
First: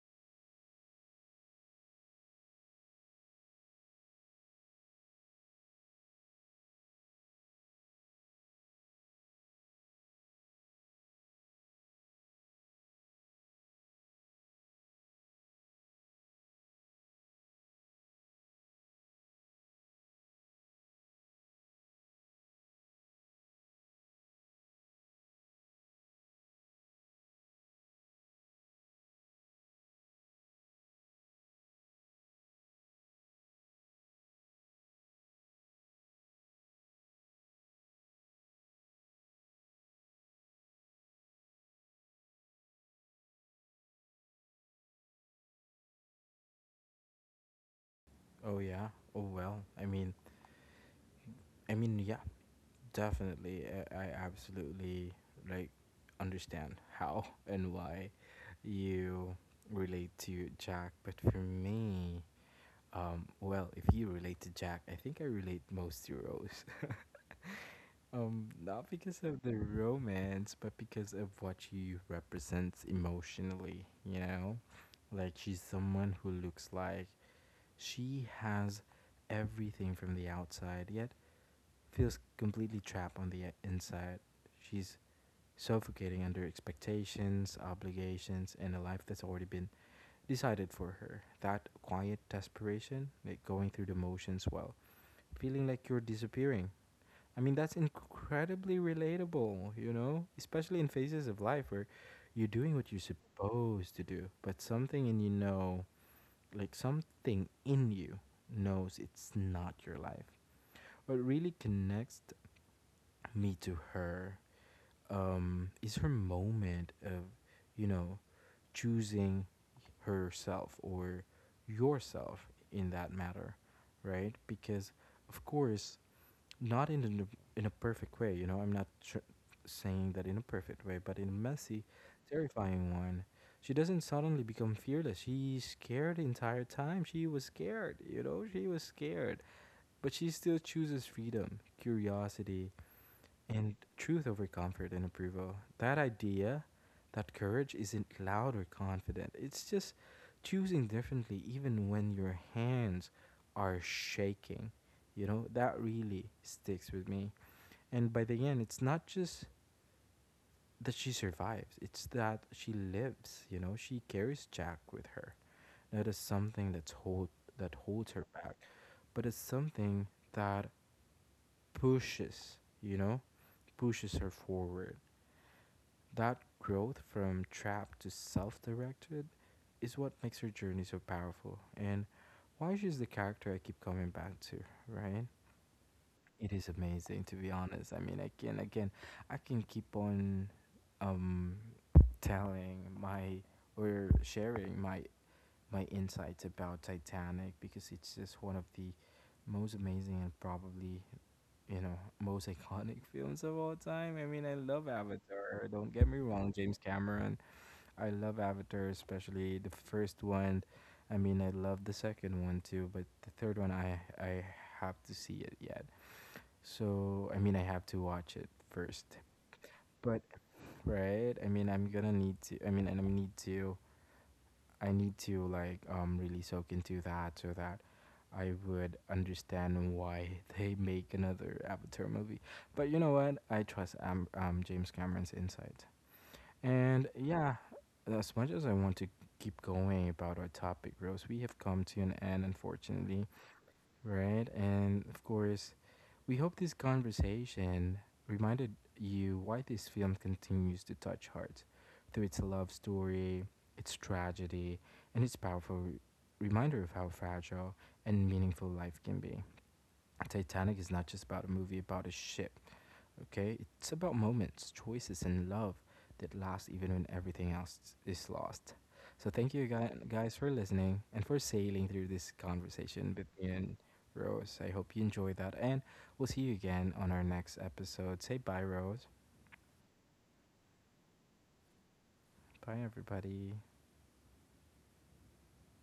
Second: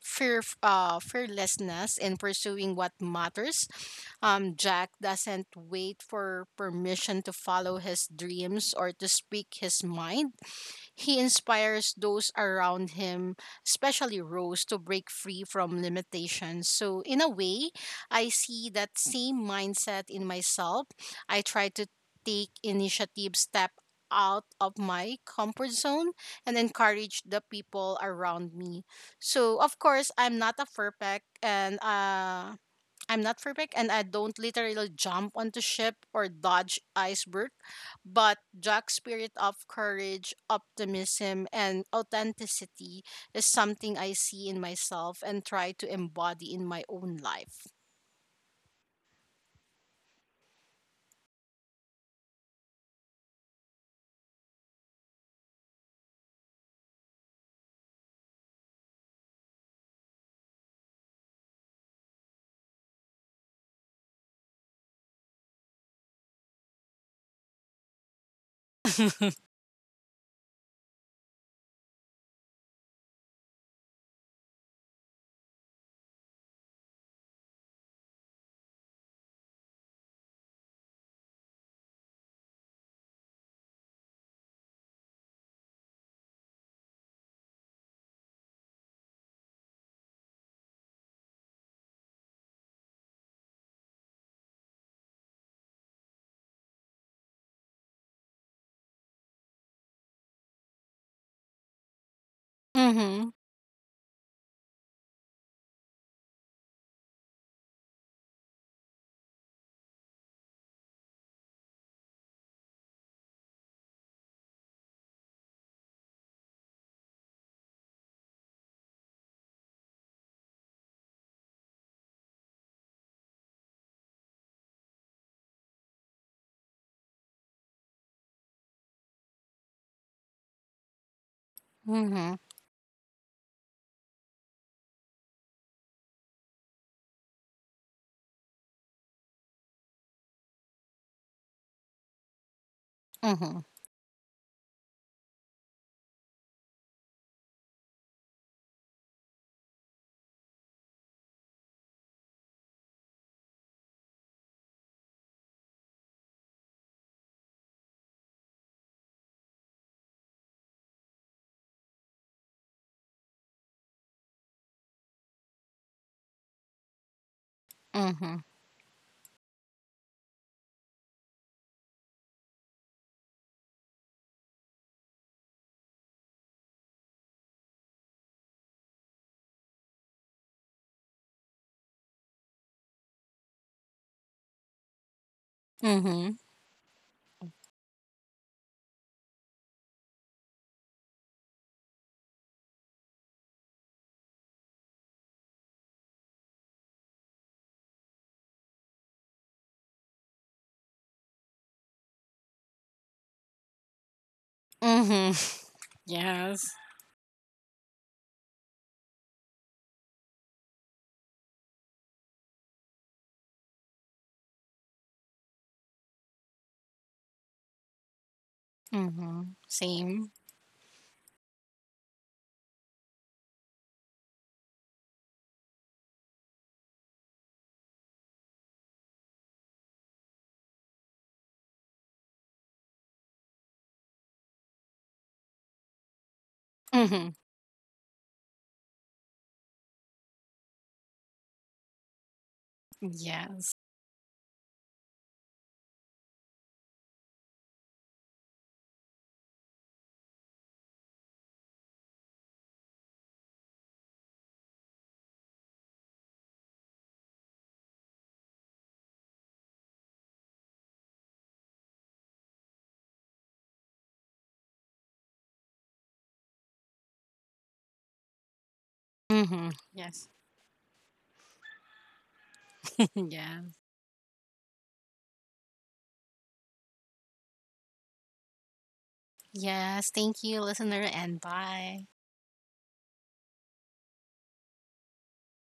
[SPEAKER 2] fear, uh, fearlessness in pursuing what matters. Jack doesn't wait for permission to follow his dreams or to speak his mind. He inspires those around him, especially Rose, to break free from limitations. So, in a way, I see that same mindset in myself. I try to take initiative, step out of my comfort zone, and encourage the people around me. So, of course, I'm not perfect and I don't literally jump onto ship or dodge iceberg, but Jack's spirit of courage, optimism, and authenticity is something I see in myself and try to embody in my own life.
[SPEAKER 1] Oh yeah. Oh well, I mean, I mean, yeah. Definitely, I absolutely like understand how and why you relate to Jack. But for me, well, if you relate to Jack, I think I relate most to Rose. Not because of the romance, but because of what she represents emotionally. You know, like she's someone who looks like she has everything from the outside, yet feels completely trapped on the inside. She's suffocating under expectations, obligations, and a life that's already been decided for her. That quiet desperation, like going through the motions while feeling like you're disappearing. I mean, that's incredibly relatable, you know? Especially in phases of life where you're doing what you're
[SPEAKER 2] Mm-hmm.
[SPEAKER 1] supposed to do, but something in you know, like something in you knows it's not your life. What really connects me to her, is her moment of, you know, choosing herself, or yourself in that matter, right? Because, of course, not in an, in a perfect way. You know, I'm not saying that in a perfect way, but in a messy,
[SPEAKER 2] Mm-hmm.
[SPEAKER 1] terrifying one. She doesn't suddenly become fearless. She's scared the entire time. She was scared, you know, she was scared. But she still chooses freedom, curiosity,
[SPEAKER 2] Mm-hmm.
[SPEAKER 1] and truth over comfort and approval. That idea that courage isn't loud or confident, it's just choosing differently, even when your hands are shaking. You know, that really sticks with me. And by the end, it's not just that she survives, it's that she lives. You know, she carries Jack with her. Not as something that holds her
[SPEAKER 2] Mm-hmm.
[SPEAKER 1] back, but as something that pushes, you know, pushes her forward. That growth from trapped to self directed is what makes her journey so powerful and why she's the character I keep coming back to, right?
[SPEAKER 2] Mm-hmm.
[SPEAKER 1] It is amazing, to be honest. I mean, again, again, I can keep on um telling my or sharing my insights about Titanic because it's just one of the most amazing, and probably, you know, most iconic films of all time. I mean, I love
[SPEAKER 2] Mm-hmm.
[SPEAKER 1] Avatar. Don't get me wrong,
[SPEAKER 2] Yes.
[SPEAKER 1] James Cameron. I love Avatar, especially the first one. I mean, I love the second one too, but the third one, I have to see it yet. So I mean, I have to watch it first.
[SPEAKER 2] Mm-hmm.
[SPEAKER 1] But
[SPEAKER 2] Same.
[SPEAKER 1] right, I mean, I'm gonna need to. I mean, and I need to. I need to like really soak into that so that I would understand why they make another Avatar movie. But you know what? I trust James Cameron's insight. And
[SPEAKER 2] Mm-hmm.
[SPEAKER 1] yeah, as much as I want to keep going about our topic, Rose, we have come to an end, unfortunately,
[SPEAKER 2] Yes.
[SPEAKER 1] right? And of course, we hope this conversation reminded you why this film continues to touch hearts through its love story, its tragedy, and its powerful reminder of how fragile and meaningful life can be. Titanic is not just about a movie, about a ship. Okay, it's about moments, choices, and love that last even when everything else is lost. So thank you
[SPEAKER 2] Mm-hmm. Yes.
[SPEAKER 1] guys for listening and for sailing through this conversation with me
[SPEAKER 2] Yeah.
[SPEAKER 1] and Rose. I hope you enjoy that, and we'll see you again on our next episode. Say bye, Rose.
[SPEAKER 2] Yes. Thank you, listener, and bye.
[SPEAKER 1] Bye, everybody.